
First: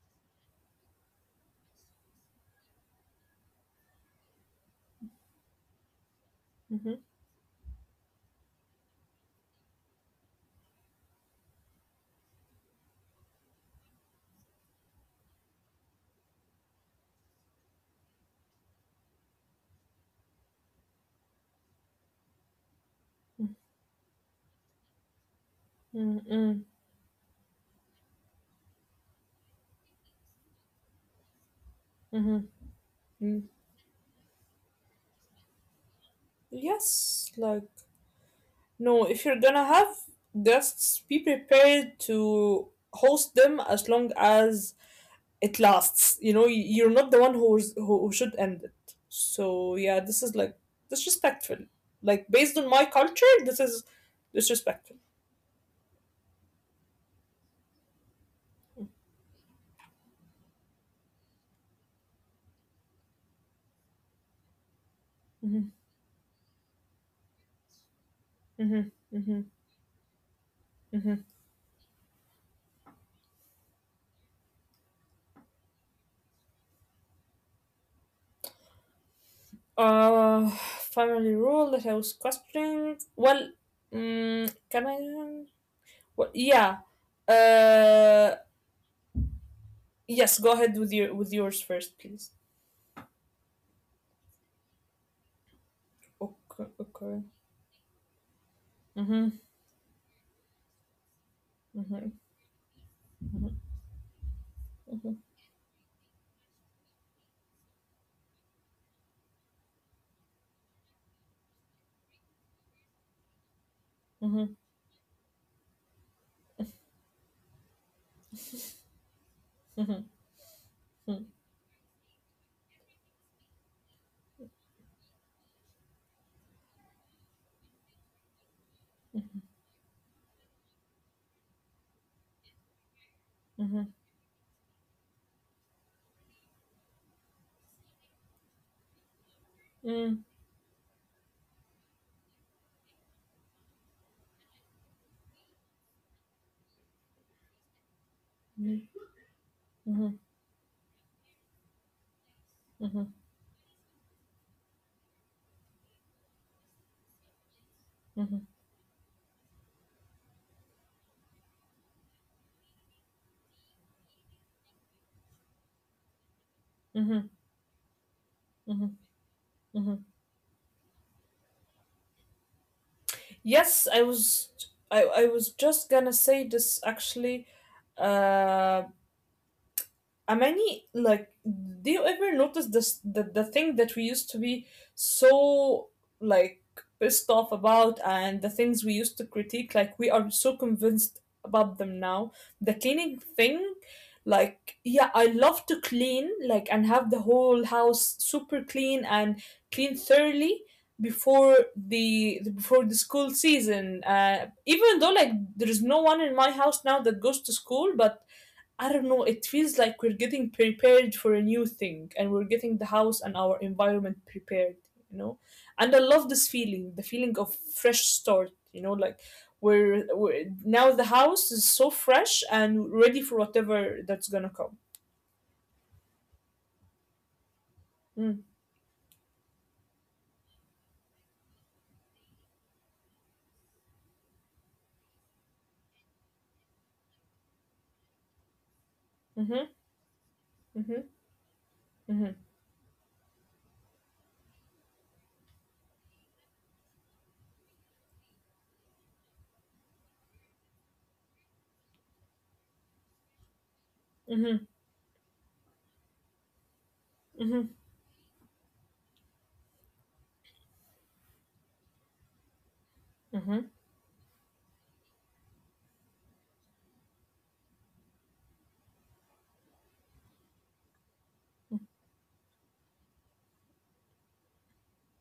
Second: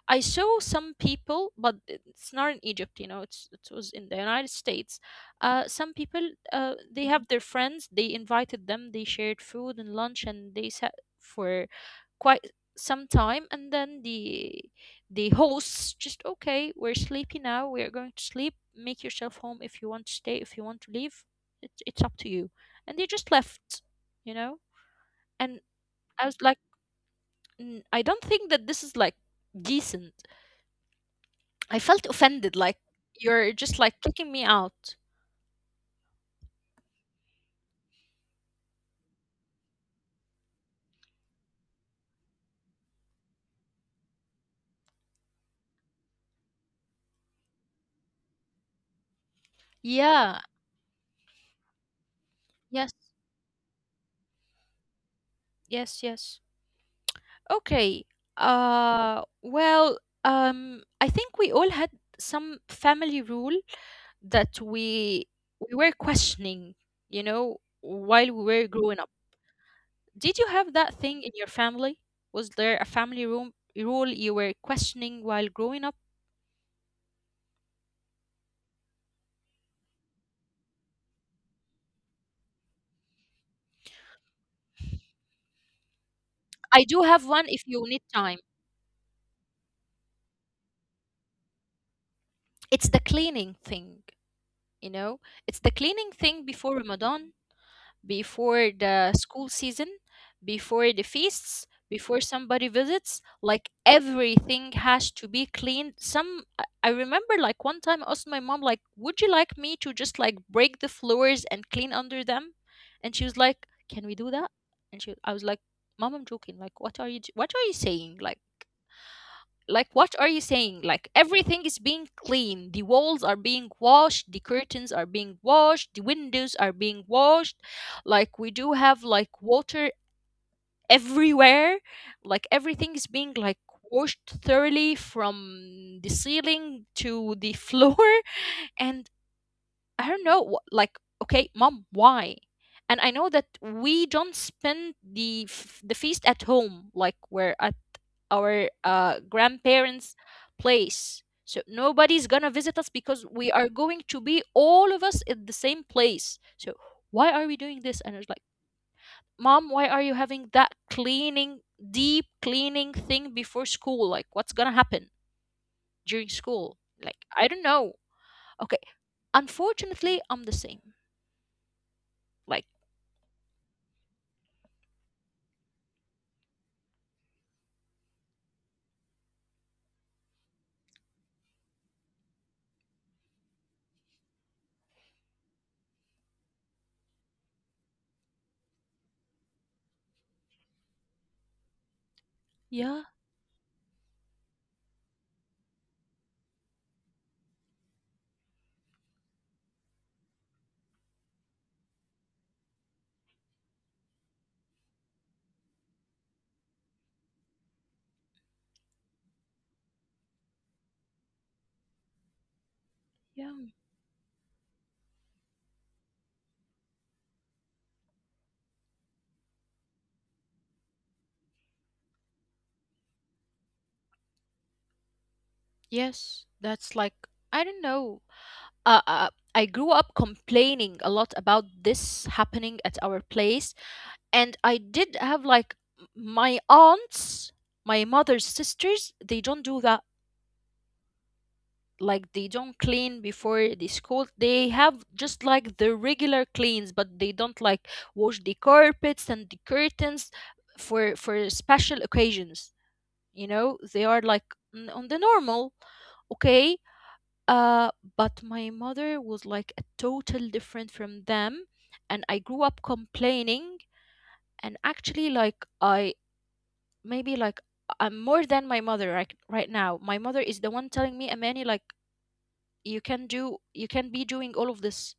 I saw some people, but it's not in Egypt, it was in the United States. Some people,
mm-hmm,
they have their friends, they invited them, they shared food and lunch, and they sat for quite some time, and then the hosts just okay, we're sleepy now, we're going to sleep. Make yourself home. If you want to stay, if you want to leave, it's up to you. And they just left, you know. And
mm-hmm,
I was
mm-hmm,
like, " I don't think that this is like decent. I felt offended, like
mm-hmm.
you're just like kicking me out.
Yes, like. No, if you're gonna have guests, be prepared to host them as long as it lasts. You know, you're not the one who should end it. So yeah, this is
Yeah.
like disrespectful. Like, based on my
Yes.
culture, this is disrespectful.
Yes. Yes. Okay. Well. I think we all had some family rule that we
Mm-hmm,
we were questioning. You know, while we were
mm-hmm,
growing up.
mm-hmm,
Did you have that
mm-hmm.
thing in your family? Was there a family room rule you were questioning while growing up?
Uh, family rule that I was questioning. Well, can I? Well, yeah.
I do have one. If you need
Uh,
time,
yes. Go ahead with your with yours first, please.
it's the cleaning thing. You know, it's the cleaning thing
Okay.
before
Okay.
Ramadan, before the
Mhm.
school season, before the feasts,
Mhm.
before somebody visits, like everything
Mhm.
has to be cleaned. Some I remember like one time I asked my mom like, "Would you like me to just like break the floors and clean under them?" And she was like, "Can we do
Mhm.
that?" And she I was like, "Mom, I'm joking. Like, what are you what are you saying? Like, what are you saying? Like everything is being cleaned, the walls are being washed, the curtains are being washed, the windows are being washed, like we do have like water everywhere, like everything is being like
Mhm.
washed thoroughly from the ceiling to the floor and I
Mhm.
don't know like okay, Mom, why? And I know that we don't spend the feast at home, like we're at our
Mhm.
grandparents' place. So nobody's gonna
Mhm.
visit us
Mhm.
because we are going to be all of us in the same place. So why are we doing this?" And
Mhm.
it's
Mhm.
like, Mom, why are you having that cleaning, deep cleaning thing before school? Like, what's gonna happen during school?
Mhm.
Like, I don't know. Okay,
Mhm. Mhm.
unfortunately, I'm the same. Like,
Yes, I was. I was just gonna say this actually. Uh, Amani, like, do you ever notice this, the thing that we used to be so, like, pissed off about, and the things we used to critique? Like, we are so convinced about them now. The
yeah,
cleaning thing, like, yeah, I love to clean, like, and have the whole house super clean, and clean thoroughly before the school season. Even though, like, there is no one in my house now that goes to school, but I don't know, it feels like we're getting prepared for a new thing and we're getting the house and our
yeah,
environment prepared, you know? And I love this feeling, the feeling of fresh start, you know, like, we're now, the house is so fresh and ready for whatever that's gonna come.
yes. That's like, I don't know.
Mm.
I grew up complaining a lot about this happening at our place. And I did have like my aunts, my mother's sisters, they
Mm-hmm.
don't do that.
Mm-hmm. Mm-hmm.
Like they don't clean before the school. They have just like the regular cleans, but they don't like wash the carpets and the curtains for special occasions. You know, they are like
Mm-hmm.
on the normal. Okay, uh, but my mother was like a total different from them, and I grew up
Mm-hmm.
complaining. And actually, like I maybe like I'm more than my mother right now. My mother is the one telling me, Amani, like you can be doing all of this.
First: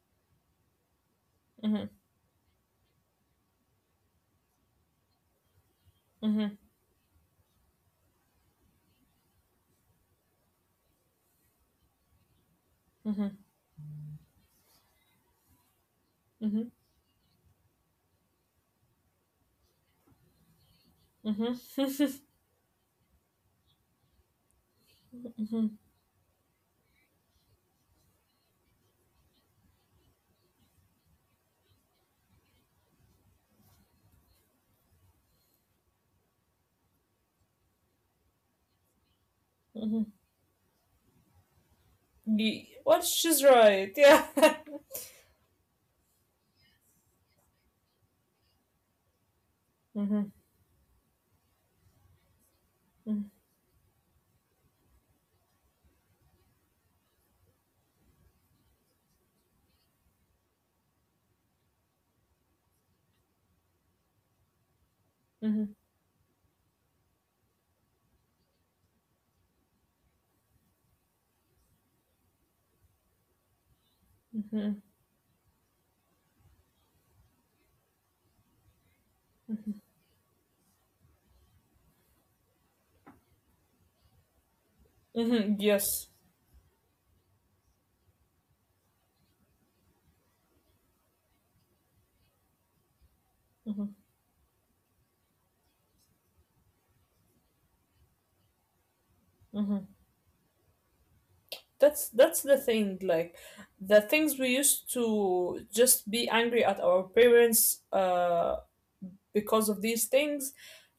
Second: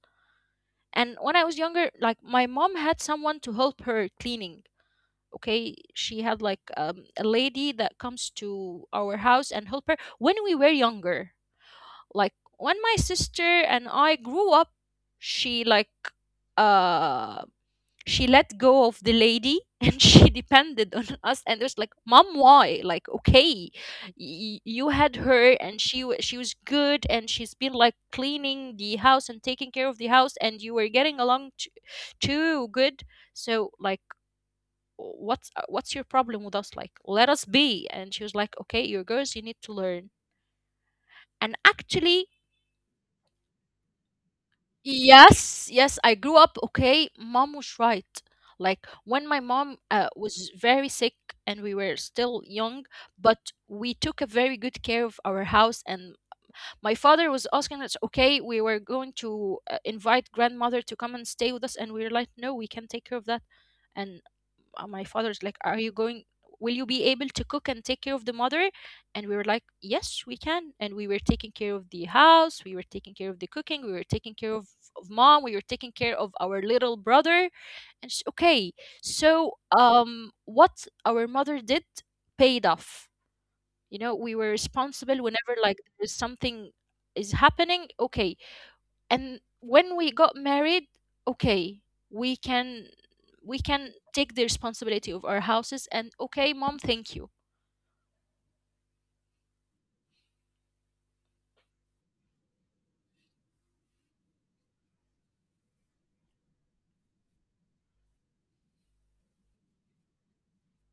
And when I was
Mm-hmm. Mm-hmm.
younger, like my mom had someone to help her cleaning. Okay, she
Mm-hmm.
had
Mm-hmm.
like a lady that comes to our house and help her when we were younger. Like when my
Mm-hmm.
sister and I grew up, she like uh she let go of the lady and she depended on us, and it was like, mom why, like okay, you had her
Mm-hmm.
and she was good and she's been like cleaning the house and taking care of the house and you were getting along too good, so like what's your problem with us, like let us be. And she was like, okay you're girls, you need to learn. And actually,
Ye- Well, she's right. Yeah.
yes, yes, I grew up, okay. Mom was right. Like when my mom
Mm-hmm.
was very sick and we were still young, but we took a very good care of our house. And my father was asking us, okay, we were going to invite grandmother to come and stay with us, and we were like, no, we can take care of that. And my father's like,
Mm-hmm.
are you going, will you be able to cook and take care of the mother? And we were like, yes we can. And we were taking care of the house, we were taking care of the cooking, we were taking care of mom, we were taking care of our little brother. And she, okay. So what our mother did paid off, you know. We were responsible
Mm-hmm.
whenever like
Yes.
there's something is happening, okay. And when we got married, okay, we can, we can
Mm-hmm.
take the responsibility of our houses. And okay mom, thank you.
Hmm. That's the thing. Like, the things we used to just be angry at our parents uh, because of these things,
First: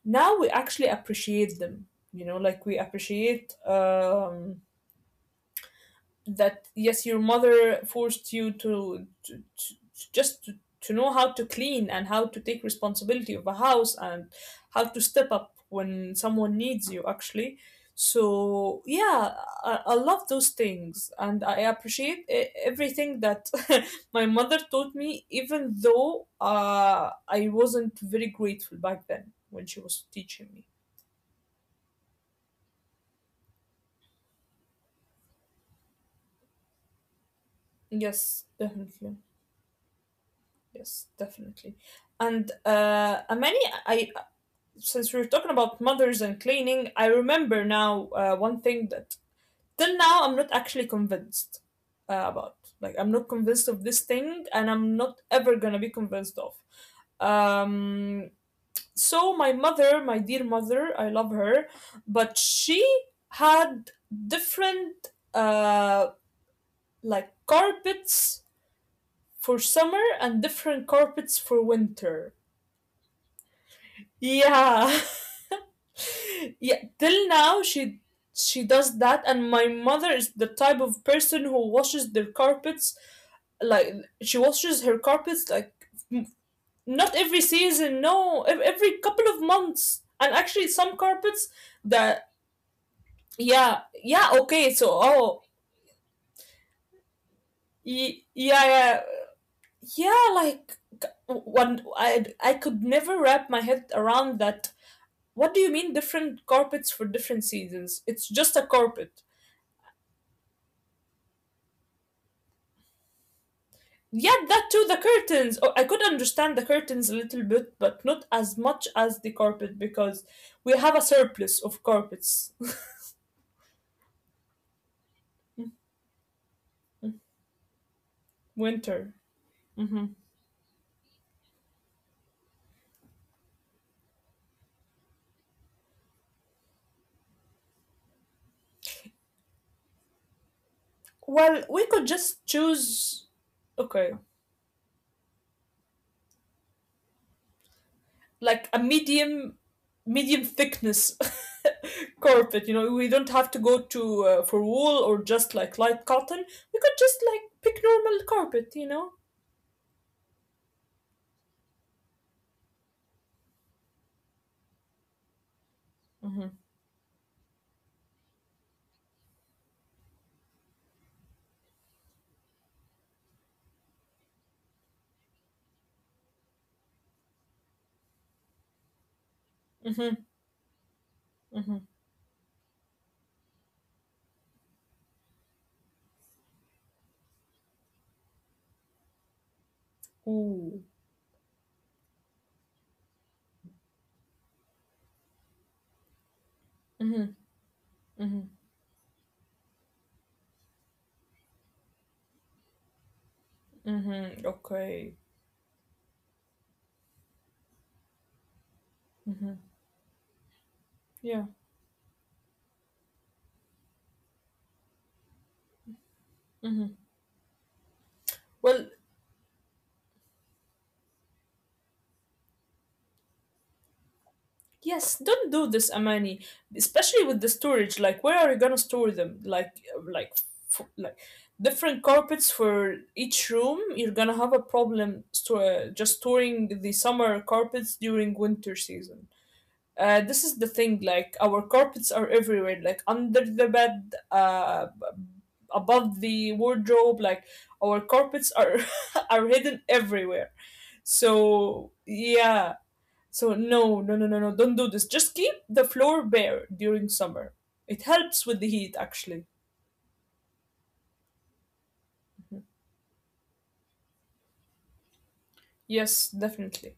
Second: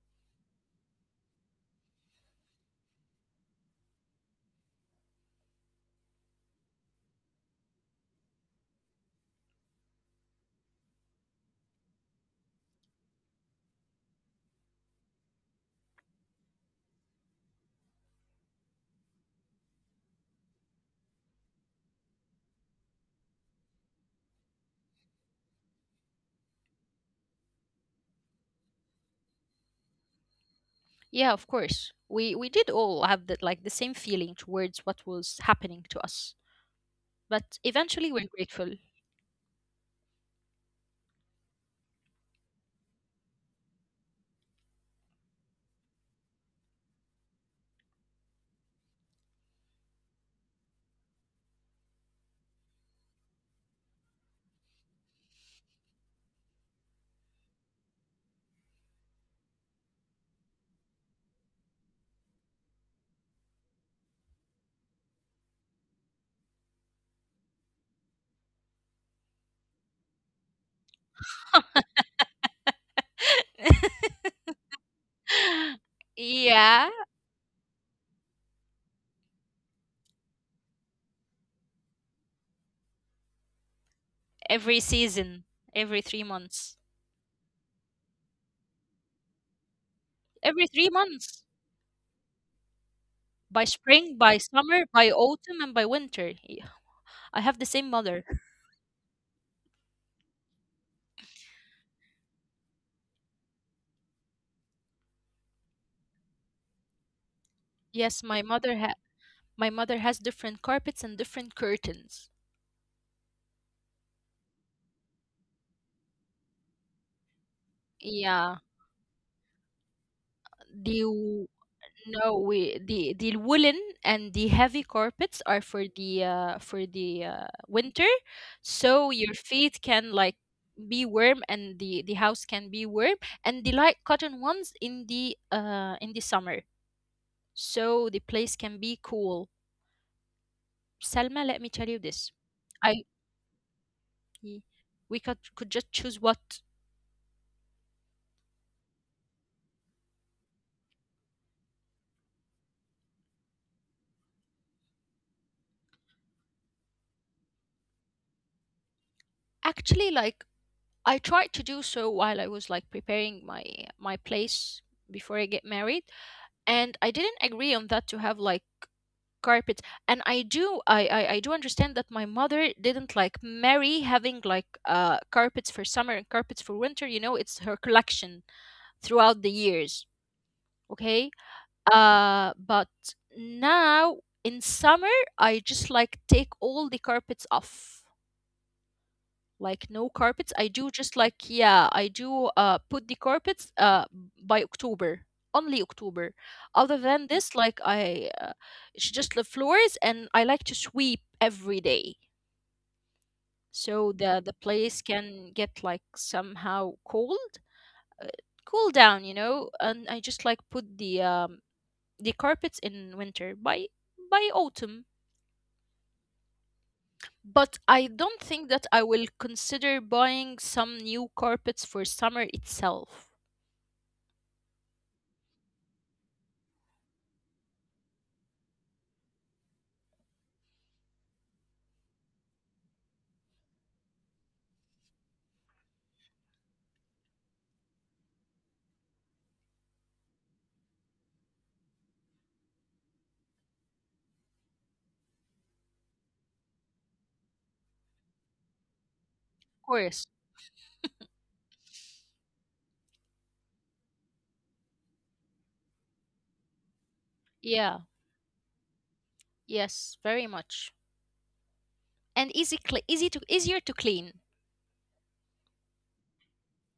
now we actually appreciate them. Like, we appreciate. Um, that yes your mother forced you just to, to know how to clean and how to take responsibility of a house and how to step up when someone needs you actually so yeah I love those things and I appreciate everything that my mother taught me even though I wasn't very grateful back then when she was teaching me.
Yeah, of course we did all have that like the same feeling towards what was happening to us, but eventually we're
Yes,
grateful.
definitely. Yes, definitely. And Amani, I since we were talking about mothers and cleaning, I remember now one thing that till now I'm not actually convinced about. Like, I'm not convinced of this thing, and I'm not ever gonna be convinced of. Um, so my mother, my dear mother, I love her, but she had different uh like carpets for summer and different carpets for winter. Yeah, yeah,
Yeah,
till now she does that, and my mother is the type of person who washes their carpets, like she
every
washes her
season,
carpets like,
every three
m-
months,
not every season, no, every couple of months, and actually
every three
some
months,
carpets that,
by
yeah,
spring,
yeah,
by
okay, so,
summer, by
oh,
autumn and by winter. I have the same mother.
yeah, yeah. Yeah, like, one, I could never wrap my head around that. What do you mean different carpets for different seasons?
yes
It's
my
just a
mother ha-
carpet.
My mother has different carpets and different curtains.
Yeah, that too. The curtains. Oh, I could understand the curtains a little bit, but not
Yeah,
as much as the carpet because we have
the
a
w-
surplus of
no,
carpets.
we, the woolen and the heavy carpets are for the winter, so
Winter.
your feet
Hmm.
can like be warm and the house can be warm, and the light cotton ones in the summer, so the place can be cool. Selma, let
Well,
me
we
tell you
could
this.
just
I
choose. Okay,
y- we could just choose what.
like a medium, medium thickness carpet. You know, we don't have to go to for wool or just like light cotton. We could just like pick normal carpet. You know.
Actually like, I tried to do so while I was like preparing my my place before I get married,
Mm-hmm.
and I didn't agree on that to have like carpets. And I do understand that my mother didn't like marry having like carpets for summer and carpets for winter. You know, it's her collection throughout the years.
Mm-hmm.
Okay,
Mm-hmm.
but now in summer I just like take all the carpets off, like no carpets. I
Ooh.
do just like, yeah I do put the carpets by October, only October. Other
Mm-hmm.
than this, like I
Mm-hmm.
it's just the floors and I like to sweep every day, so
Mm-hmm.
the place
Okay.
can get like somehow cold, uh, cool down, you know. And I just like put
Yeah.
the carpets in winter by autumn. But I don't think that
Well,
I will consider buying some new carpets for summer itself.
yes, don't do this, Amani. Especially with the storage. Like, where are you gonna store them? Like, like different carpets for each room. You're gonna have a problem store just storing the summer carpets during winter season. This is the thing. Like, our carpets are everywhere. Like under the bed, above the wardrobe. Like, our carpets are are hidden
Course.
everywhere. So yeah, so no, no, no, no, no, don't do this. Just keep the floor bare during summer.
Yeah.
It helps with the heat, actually.
Yes, very much. And easy cle easy to easier to clean.
Yes, definitely.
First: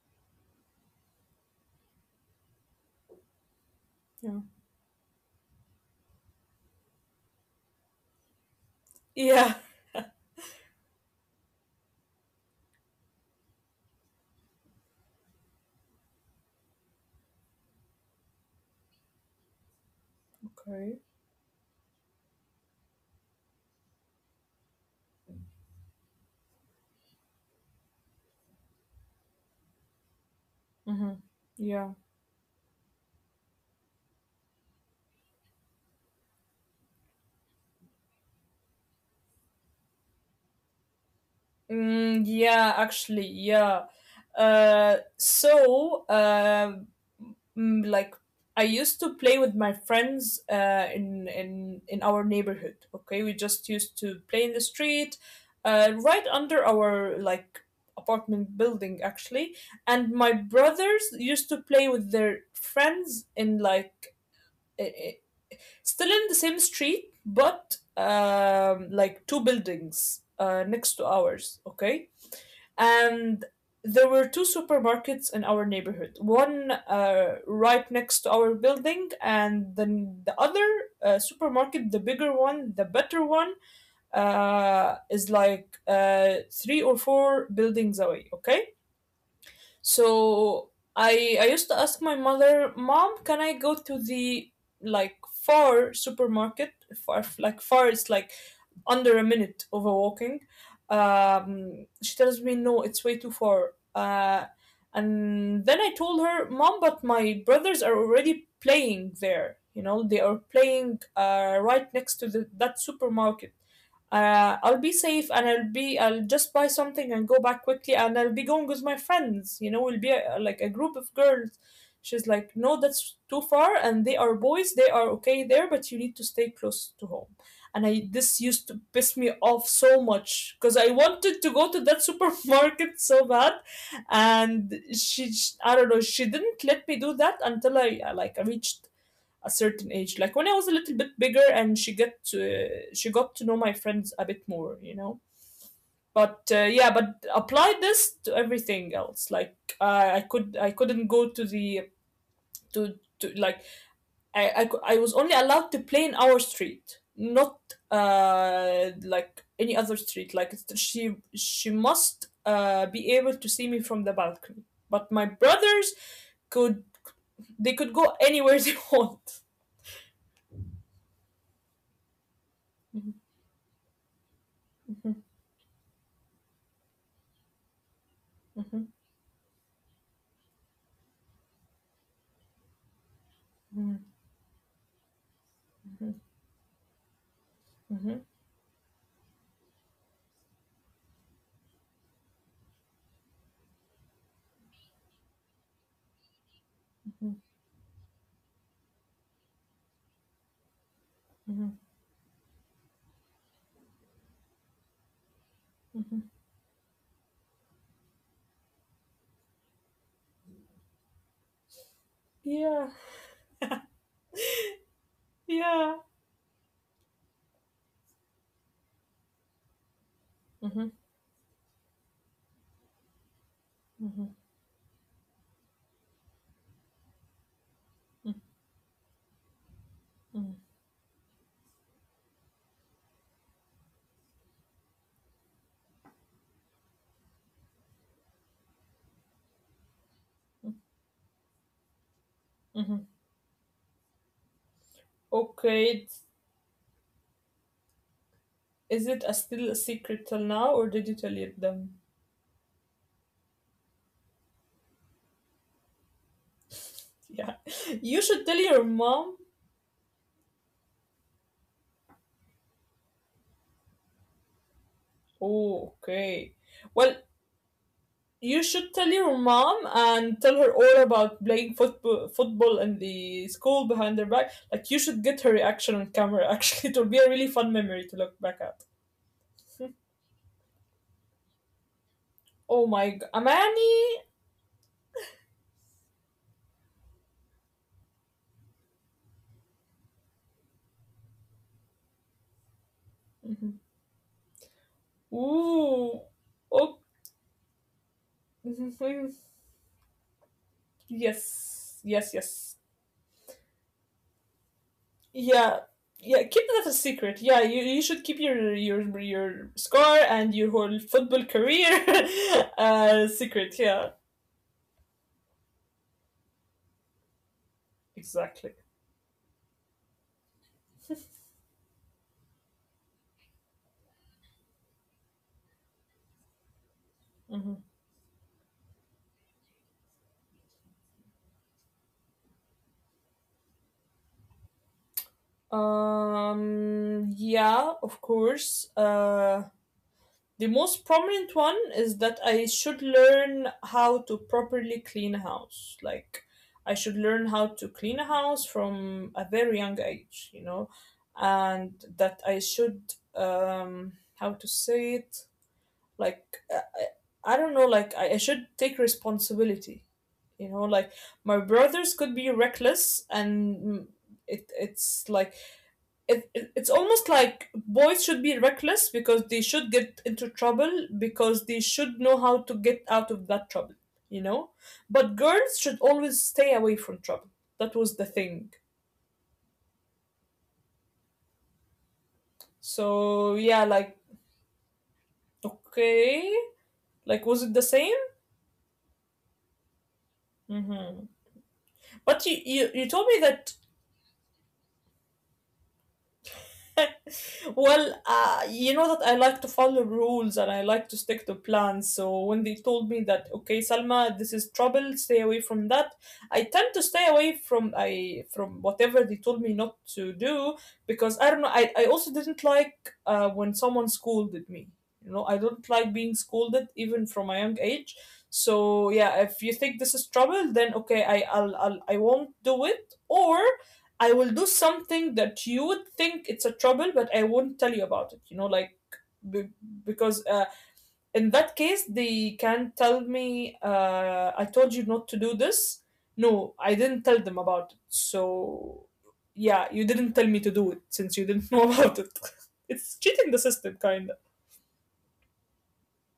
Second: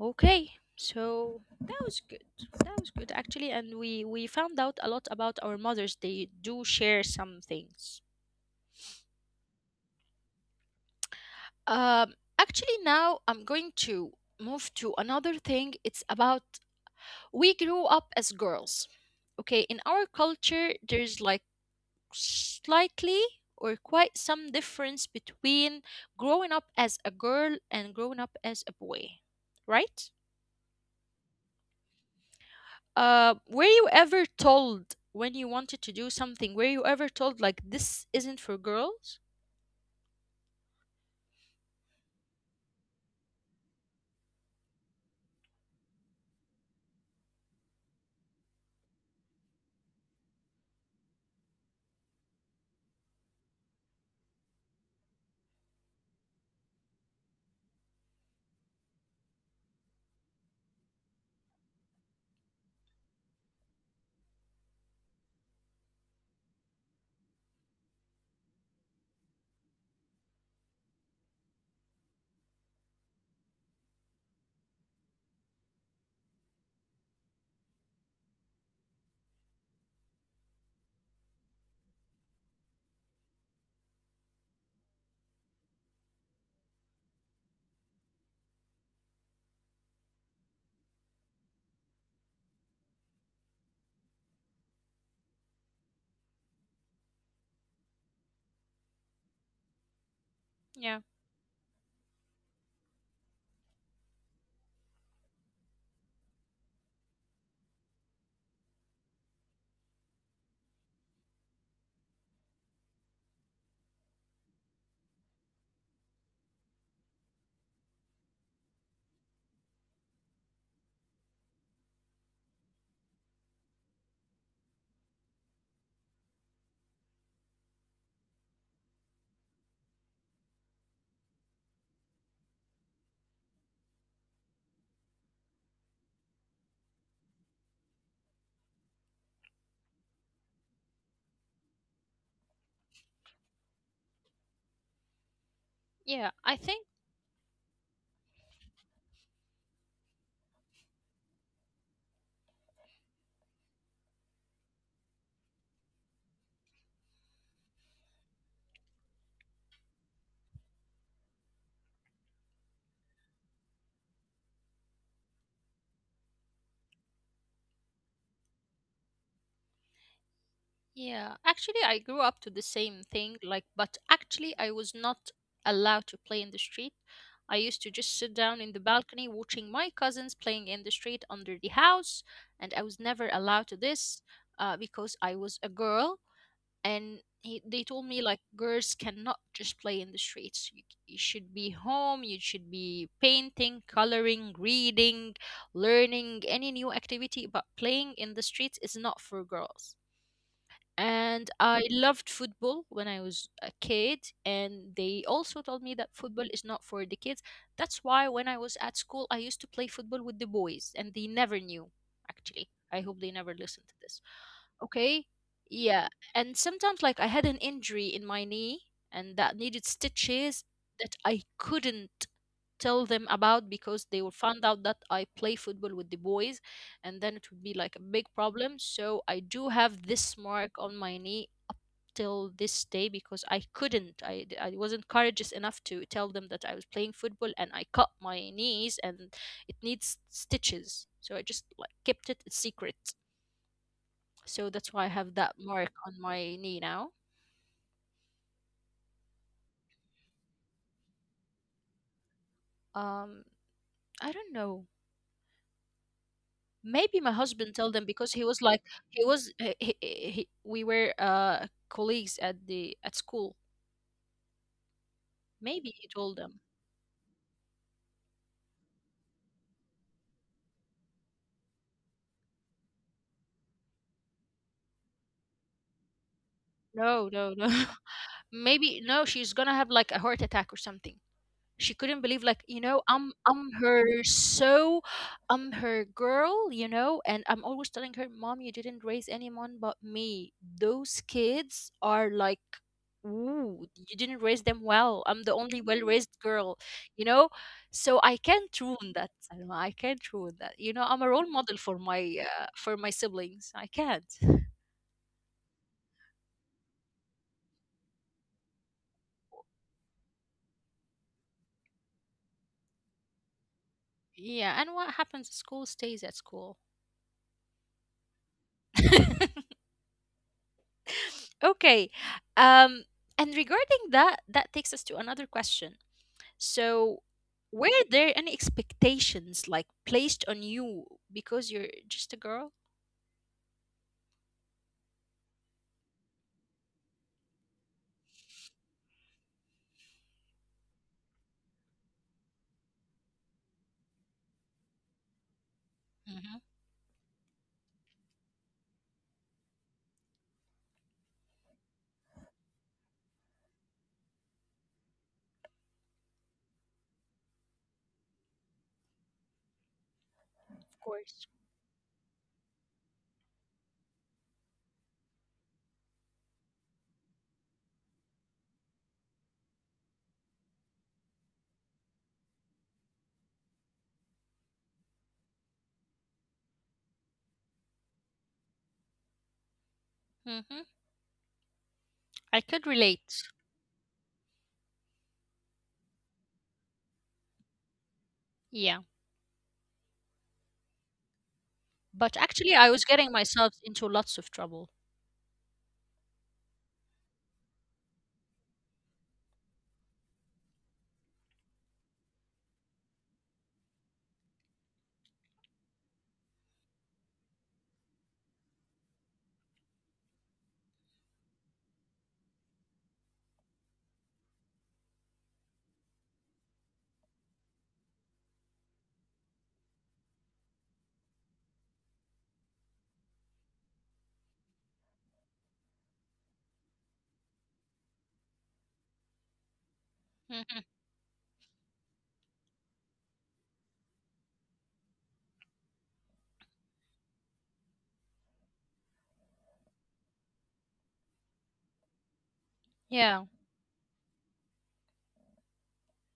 Okay. So that was good. That was good actually, and we
Yeah.
found out a lot about our mothers. They do share some things.
Yeah.
Um, actually now I'm going to move to another thing. It's about, we grew up as girls. Okay, in our culture
Okay.
there's like slightly or quite some difference between growing up as a girl and growing up as a boy, right?
Mm-hmm. Yeah.
Were you ever told, when you wanted to do something, were you ever told like, this isn't for girls?
Mm, yeah, actually, yeah. So, mm, like, I used to play with my friends in in our neighborhood. Okay, we just used to play in the street, right under our like apartment building actually. And my brothers used to play with their friends in like, i- i- still in the same street, but like two buildings next to ours. Okay, and there were two supermarkets in our neighborhood, one right next to our building, and then the other supermarket, the bigger one, the better one, is like three or four buildings away. Okay, so I used to ask my mother, Mom, can I go to the like far supermarket? Far, like far, it's like under a minute of a walking.
Yeah.
She tells me, no, it's way too far. And then I told her, Mom, but my brothers are already playing there. You know, they are playing right next to the, that supermarket. I'll be safe and I'll be, I'll just buy something and go back quickly and I'll be going with my friends. You know, we'll be like a group of girls. She's like, No, that's too far. And they are boys. They are okay there, but you need to stay close to home. And I, this used to piss me off so much because I wanted to go to that supermarket so bad, and she, I don't know, she didn't let me do that until I like I reached a certain age, like when I was a little bit bigger and she get to she got to know my friends a bit more, you know.
Yeah,
But
I think
yeah, but apply this to everything else. Like, I could, I couldn't go to the to to like, I was only allowed to play in our street, not like any other street. Like, it's- she must be able to see me from the balcony. But my brothers could, they could go anywhere they want.
Yeah, actually, I grew up to the same thing, like, but actually, I was
Mhm,
not allowed to play in the street. I used to just sit down in the
mhm,
balcony watching my cousins playing in the street under the house, and I was never allowed to
mhm,
this, because I was a girl. And he, they told me
mhm,
like, girls cannot just play in the streets. You should be home. You should be painting, coloring, reading, learning any new
mhm,
activity, but playing in the streets is not for girls. And
mhm.
I loved football when I was a kid. And they also told me that football is not for the kids. That's why when I was at school, I used to play football with the boys, and they never knew, actually.
Yeah,
I hope they never listened to this, okay.
yeah.
Yeah. And sometimes like I had an injury in my knee and that needed stitches,
Mhm,
that I couldn't tell them about because they
mhm,
would find out that I play football with the boys, and then it would be like a big problem. So I do have this
mhm,
mark on my knee till this day, because I couldn't I, d- I wasn't courageous enough to tell them that I was playing football and I cut my knees, and it needs stitches, so I just like kept it a
mhm.
secret. So that's why I have that
Okay,
mark on
it's-
my knee now.
is it a still a secret till now, or did you tell it them?
Um, I don't know. Maybe my
Yeah,
husband told them,
you
because he
should tell
was like,
your
he
mom.
was he, we were colleagues at the at school.
Oh,
Maybe he told
okay.
them.
Well, you should tell your mom and tell her all about playing football football in the school behind her back. Like, you should get her reaction on camera actually. It will be
No,
a really
no, no.
fun memory to look back at.
Maybe no, she's gonna have like a heart attack or something. She couldn't believe like, you
Oh
know,
my god.
I'm
Amani.
her so, I'm her girl, you know. And I'm always telling her, "Mom, you didn't raise anyone but me. Those kids are like,
Mhm.
ooh, you didn't raise them well. I'm the only well
Ooh.
raised girl,
Oh.
you know?" So I can't ruin that, Salma. I can't ruin that. You know, I'm a role model
Yes. Yes, yes.
for my siblings. I can't.
Yeah. Yeah, keep that a secret. Yeah, you should keep your scar and your whole football career secret. Yeah.
Yeah, and what happens at school stays at school.
Exactly.
Okay. Um, and regarding that, that takes us to another question. So,
Mhm.
were there any expectations like placed on you because you're just a girl?
Yeah, of course. The most prominent one is that I should learn how to properly clean a house. Like,
Mm-hmm, of
I should learn how to clean a house from a very young age, you know, and that I should, how to say it, like, uh, I don't know, like, I should take responsibility, you know, like
course.
my brothers could be reckless, and mm, it, it's like, it, it's almost like boys should be reckless because they should get into trouble because they should know how to get out of that trouble, you know, but girls should always stay away from trouble. That was the thing.
Mm-hmm. I could relate.
So yeah, like, okay, like was it the same?
Yeah.
Mm-hmm.
But
But you,
actually, I
you
was
you
getting
told me
myself
that.
into lots of trouble.
Well, you know that I like to follow rules and I like to stick to plans. So when they told me that, okay, Salma, this is trouble, stay away from that, I tend to stay away from I from whatever they told me not to do, because I don't know. I also didn't like when someone scolded me. You know, I don't like being scolded even from a young age. So yeah, if you think this is trouble, then okay, I I'll I won't do it. Or I will do something that you would think it's a trouble, but I won't tell you about it. You know, like, be- because
Mhm.
in that case they can tell me, "I told you not to do this." No, I didn't tell them about it. So yeah, you didn't tell me to do it since you didn't know about it. It's
Yeah.
cheating the system, kinda.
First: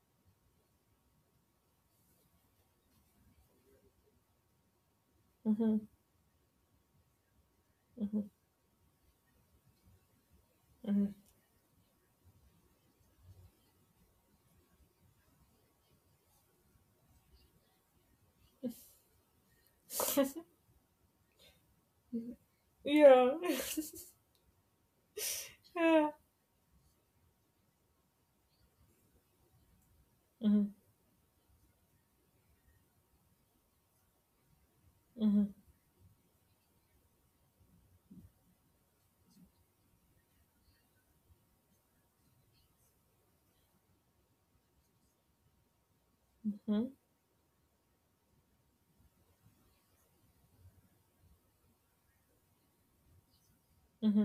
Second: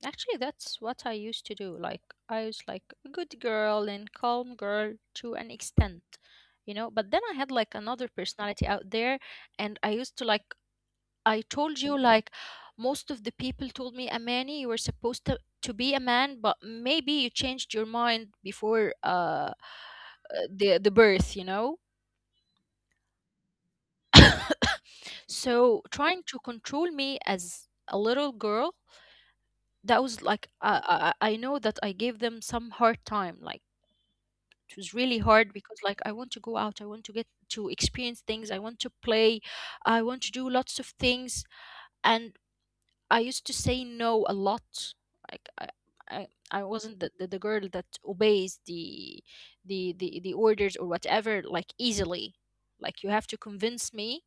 Actually, that's what I used to do. Like, I was like a good girl and calm girl to an
Hmm.
extent, you know? But then I had like another
Hmm.
personality out there, and I used to like,
Hmm.
I told you, like, most of the people told me, Amani, you were supposed to be a man, but maybe you changed your mind before the birth, you know?
Yeah.
So
Yeah.
trying to control me as a little girl, that was like,
Mm-hmm.
I know that I gave them some hard time. Like it was really
Mm-hmm.
hard because like, I want to go out, I want to get to experience things, I want to play, I want to do lots of things. And I used to say no a lot. Like I
Mm-hmm.
wasn't the girl that obeys the the orders or whatever like easily. Like you have to convince me.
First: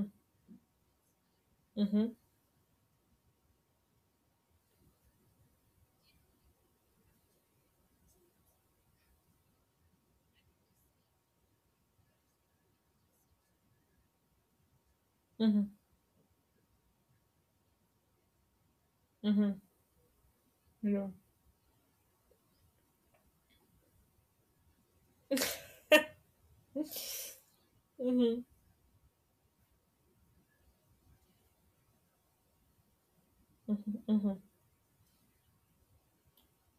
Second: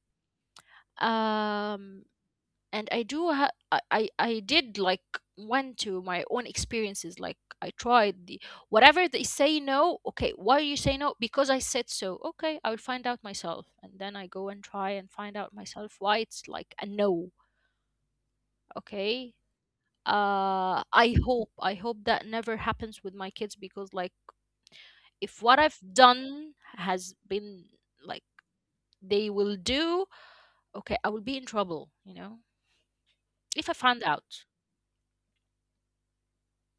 Um,
Mm-hmm.
and I do ha- I did like went to my own experiences, like I tried the whatever they say no, okay why you say no, because I said so, okay I will find out myself. And then I go and try and find out
Mm-hmm.
myself why it's like a no, okay.
Mm-hmm. Yeah.
I hope, I hope that never happens with my kids, because like, if what I've done has been like,
Mm-hmm.
they will do, okay I will be in trouble, you know, if I find
Mhm,
out.
mhm.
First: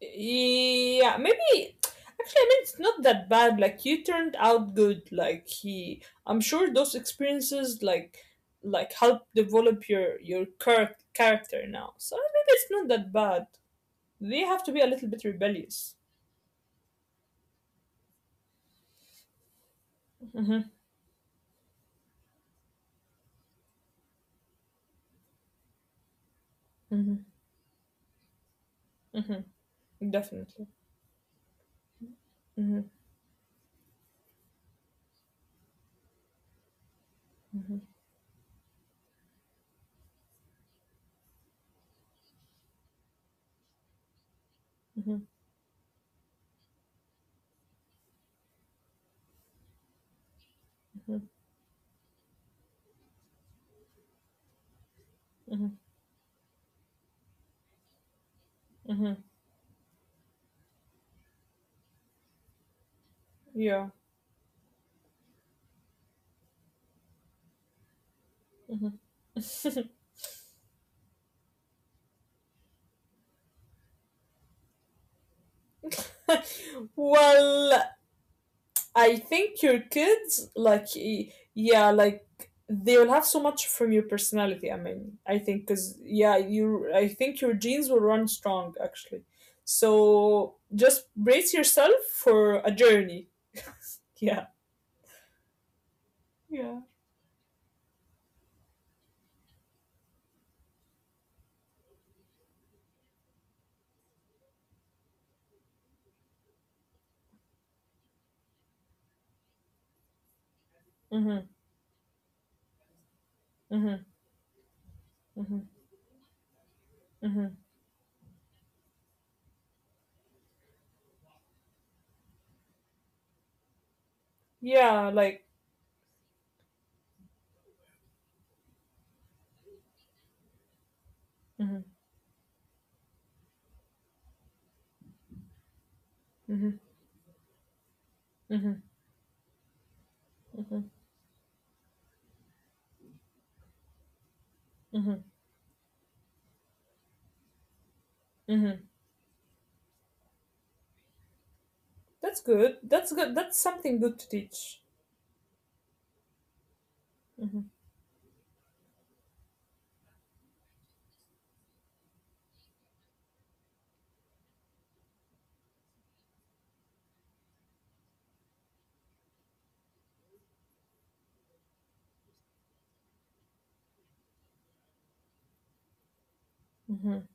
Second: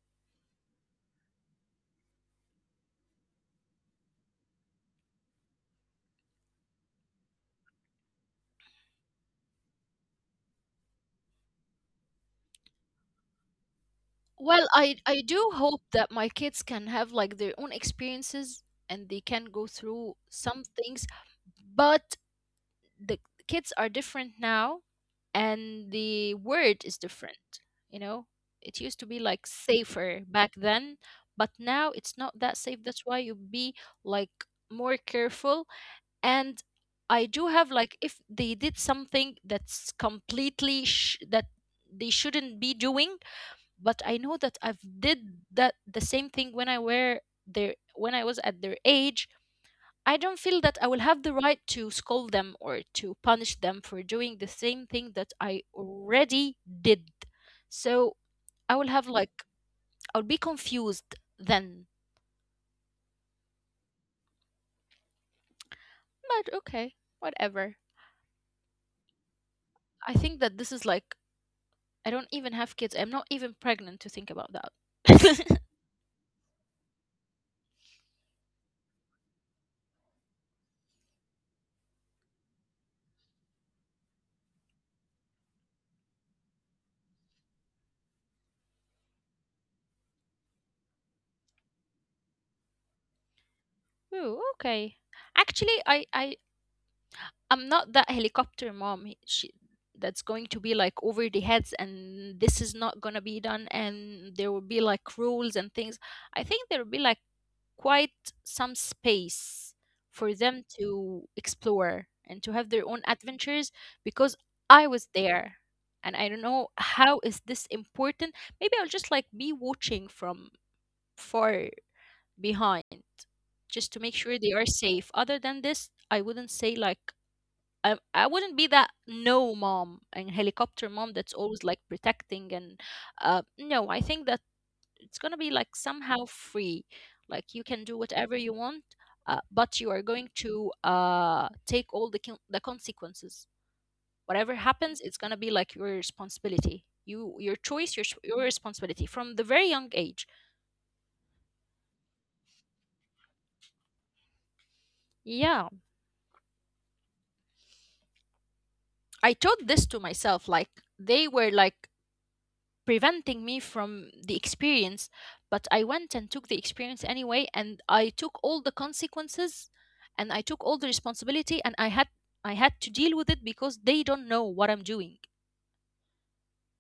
Yeah, maybe, actually, I mean, it's not that bad. Like, you turned out good. Like, he, I'm sure those experiences like help develop your character now. So maybe it's not that bad. They have
Well,
to be a little
I
bit
do hope
rebellious.
that my kids can have like their own experiences and they can go through
Mm-hmm,
some things, but the kids are different now and the word is
mm-hmm,
different, you know? It used to be like
mm-hmm,
safer back
definitely.
then, but now it's not that safe.
Mm-hmm,
That's why you be like more careful, and I do have
mm-hmm,
like if they did something that's completely that they shouldn't be doing. But I know that I've
mm-hmm,
did that the same thing when I were their when I was at their age. I don't feel that I will have the right to scold them or to punish them for doing the same thing
mm-hmm,
that I already did. So
mm-hmm,
I will have like I'll be confused then.
yeah.
But okay, whatever. I think that this is like I don't even have kids. I'm not even pregnant to think about that.
Well, I think your kids, like, yeah, like they will have so much from your personality. I mean, I think because yeah, you, I think your genes will run strong actually. So just brace yourself for a journey. Yeah,
Oh, okay. Actually,
yeah.
I I'm not that helicopter mom that's going to be like over the heads, and this is not going to be done, and there will be like rules and things. I think there will be like quite some space for them
Mhm,
to explore and to have their own
mhm,
adventures, because
mhm,
I was there and I don't know
mhm.
how is this important. Maybe I'll just like be watching from far behind, just to make
Yeah,
sure they are
like.
safe. Other than this, I wouldn't say like I wouldn't be that no mom and helicopter
Mhm,
mom that's always like protecting and no, I think that it's gonna be like
mhm,
somehow free, like you can do
mhm,
whatever you want, but you are
mhm,
going to take all the the consequences. Whatever
mhm,
happens it's gonna be like your responsibility, you, your choice,
mhm.
your responsibility from the very young age.
That's good. That's good. That's something good to teach.
Yeah,
Mhm,
I taught this to myself. Like, they were like preventing me from the experience, but I went and took the experience anyway, and I took all the consequences and I took all the responsibility, and I had I had to deal with it because they don't know what I'm doing.
mhm.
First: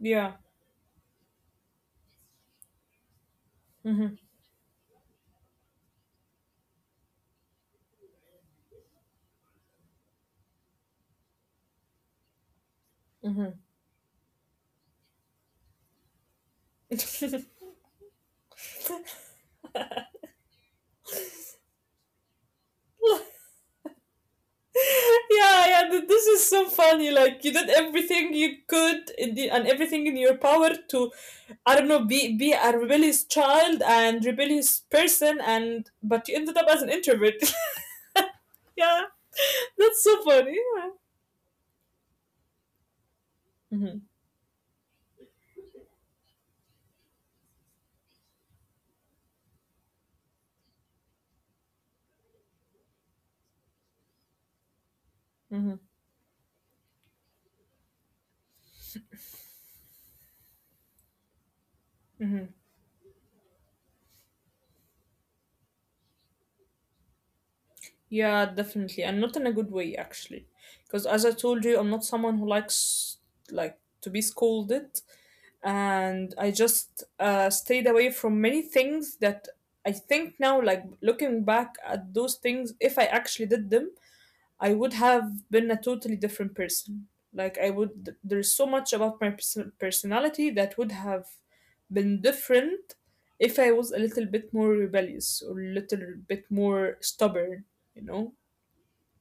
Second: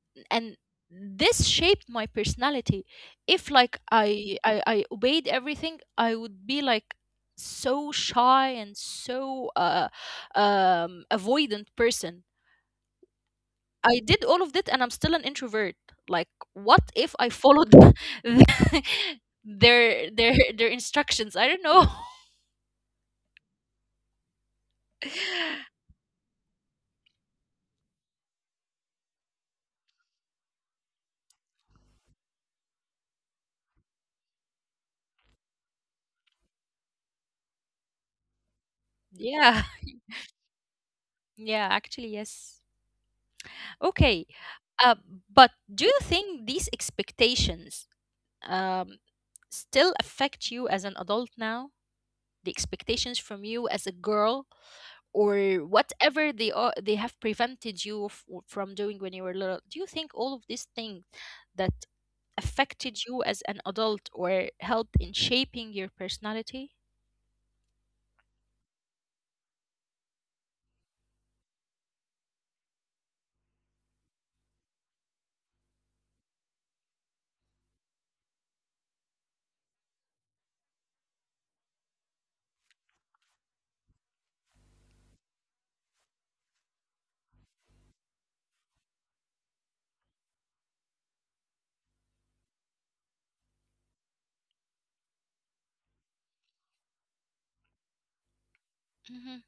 Yeah.
And this shaped my personality. If like
Mhm,
I obeyed everything, I would be like so shy and so avoidant person. I did all of that and I'm still an introvert. Like, what if I
mhm.
followed their instructions? I don't know.
Yeah, yeah, this is so funny. Like, you did everything you could in the, and everything in your power to, I don't know, be a rebellious child and rebellious person, and but you ended up as an introvert. Yeah,
Yeah,
that's so funny. Yeah.
yeah, actually, yes.
Hmm.
Okay, uh, but do you think these expectations, um, still affect you as an adult now? The expectations from you as a girl, or
Hmm.
whatever they are, they have prevented you from doing when you were little. Do you think all of these things that
Hmm.
affected you as an adult or helped in shaping your personality?
Yeah, definitely, and not in a good way actually, because as I told you, I'm not someone who likes like to be scolded, and I just stayed away from many things that I think now, like looking back at those things, if I actually did them, I would have been a totally different person. Like I would, there's so much about my personality that would have been different if I was a little bit more rebellious or a little bit more stubborn, you know.
Hmm.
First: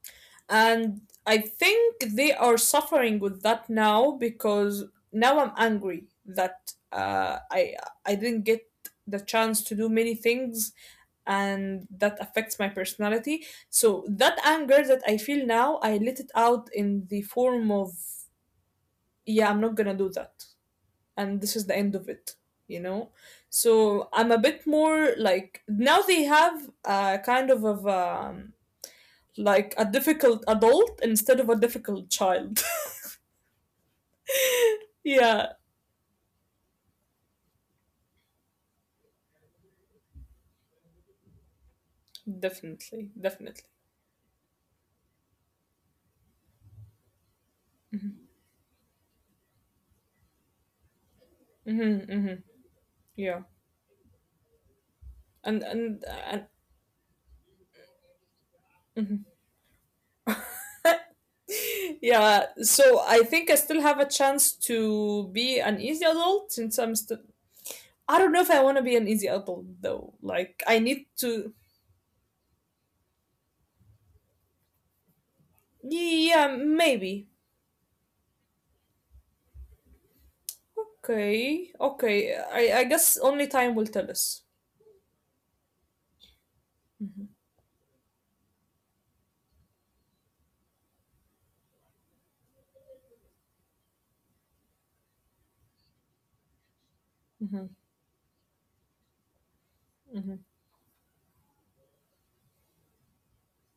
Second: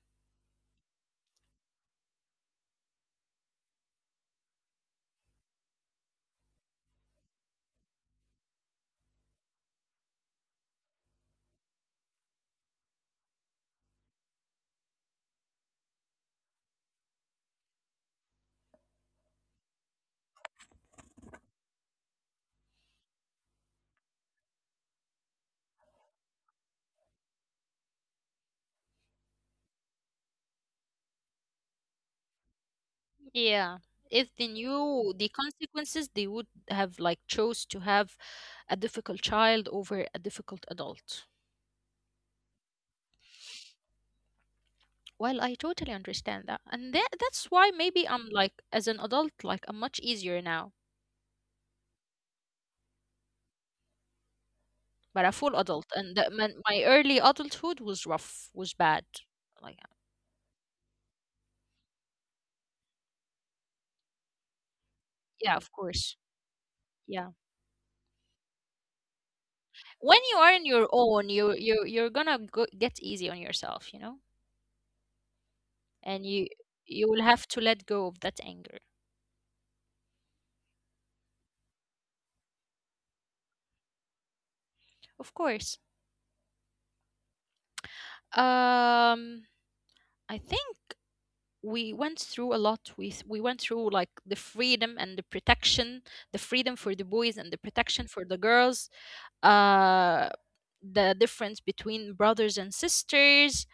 And I think they are suffering with that now because now I'm angry that I didn't get the chance to do many things, and that affects my personality. So that anger that I feel now, I let it out in the form of, yeah, I'm not gonna do that, and this is the end of it. You know, so I'm a bit more like now they have a kind of of. Like a difficult adult instead of a difficult child.
Yeah. If they knew the
Yeah,
consequences, they would have like chose to have a difficult child over a difficult adult.
definitely, definitely.
Well, I totally understand that, and that, that's why maybe I'm like as an adult, like I'm much easier now,
Mm-hmm, mm-hmm, yeah,
but a full adult,
and
and that
and.
meant my early adulthood was rough, was bad.
Mhm.
Like,
Yeah, so I think I still have a chance to be
yeah, of
an easy
course,
adult since I'm still.
yeah.
I don't know if I want to be an easy adult though.
When you are
Like,
in
I
your
need
own,
to.
you're gonna go, get easy on yourself, you know, and
Yeah,
you will
maybe.
have to let go of that anger.
Okay, okay. I guess only time will tell us.
Of course.
Mm-hmm,
um I think we went through a lot. We we went through like the freedom and the protection, the freedom for the boys and the
mm-hmm,
protection for the girls, uh
mm-hmm,
the difference between brothers and sisters.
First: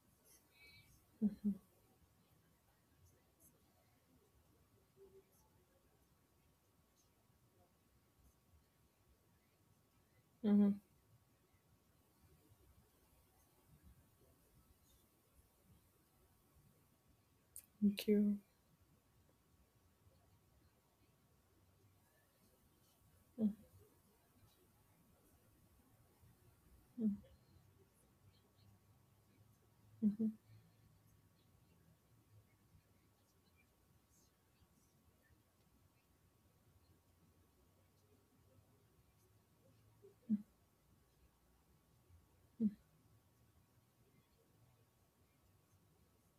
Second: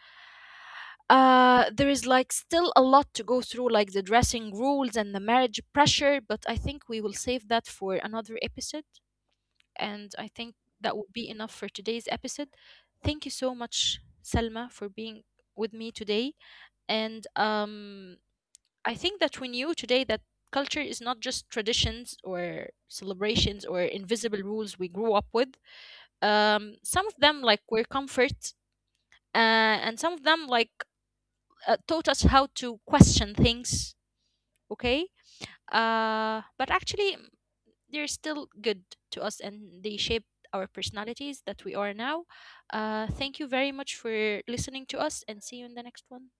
Uh, there is like still a lot to go through, like the dressing rules and the marriage pressure, but I think we will save that for another episode. And I think
mm-hmm.
that would be enough for today's episode. Thank you so much, Selma, for being with me today. And
Thank you.
I think that we knew today that culture is not just traditions or celebrations or invisible rules we grew up with. Some of them
Mm-hmm.
like were comfort, and some of them like taught us how to question things. Okay. But actually, they're still good to us and they shaped our personalities that we are now. Uh, thank you very much for listening to us, and see you in the next one.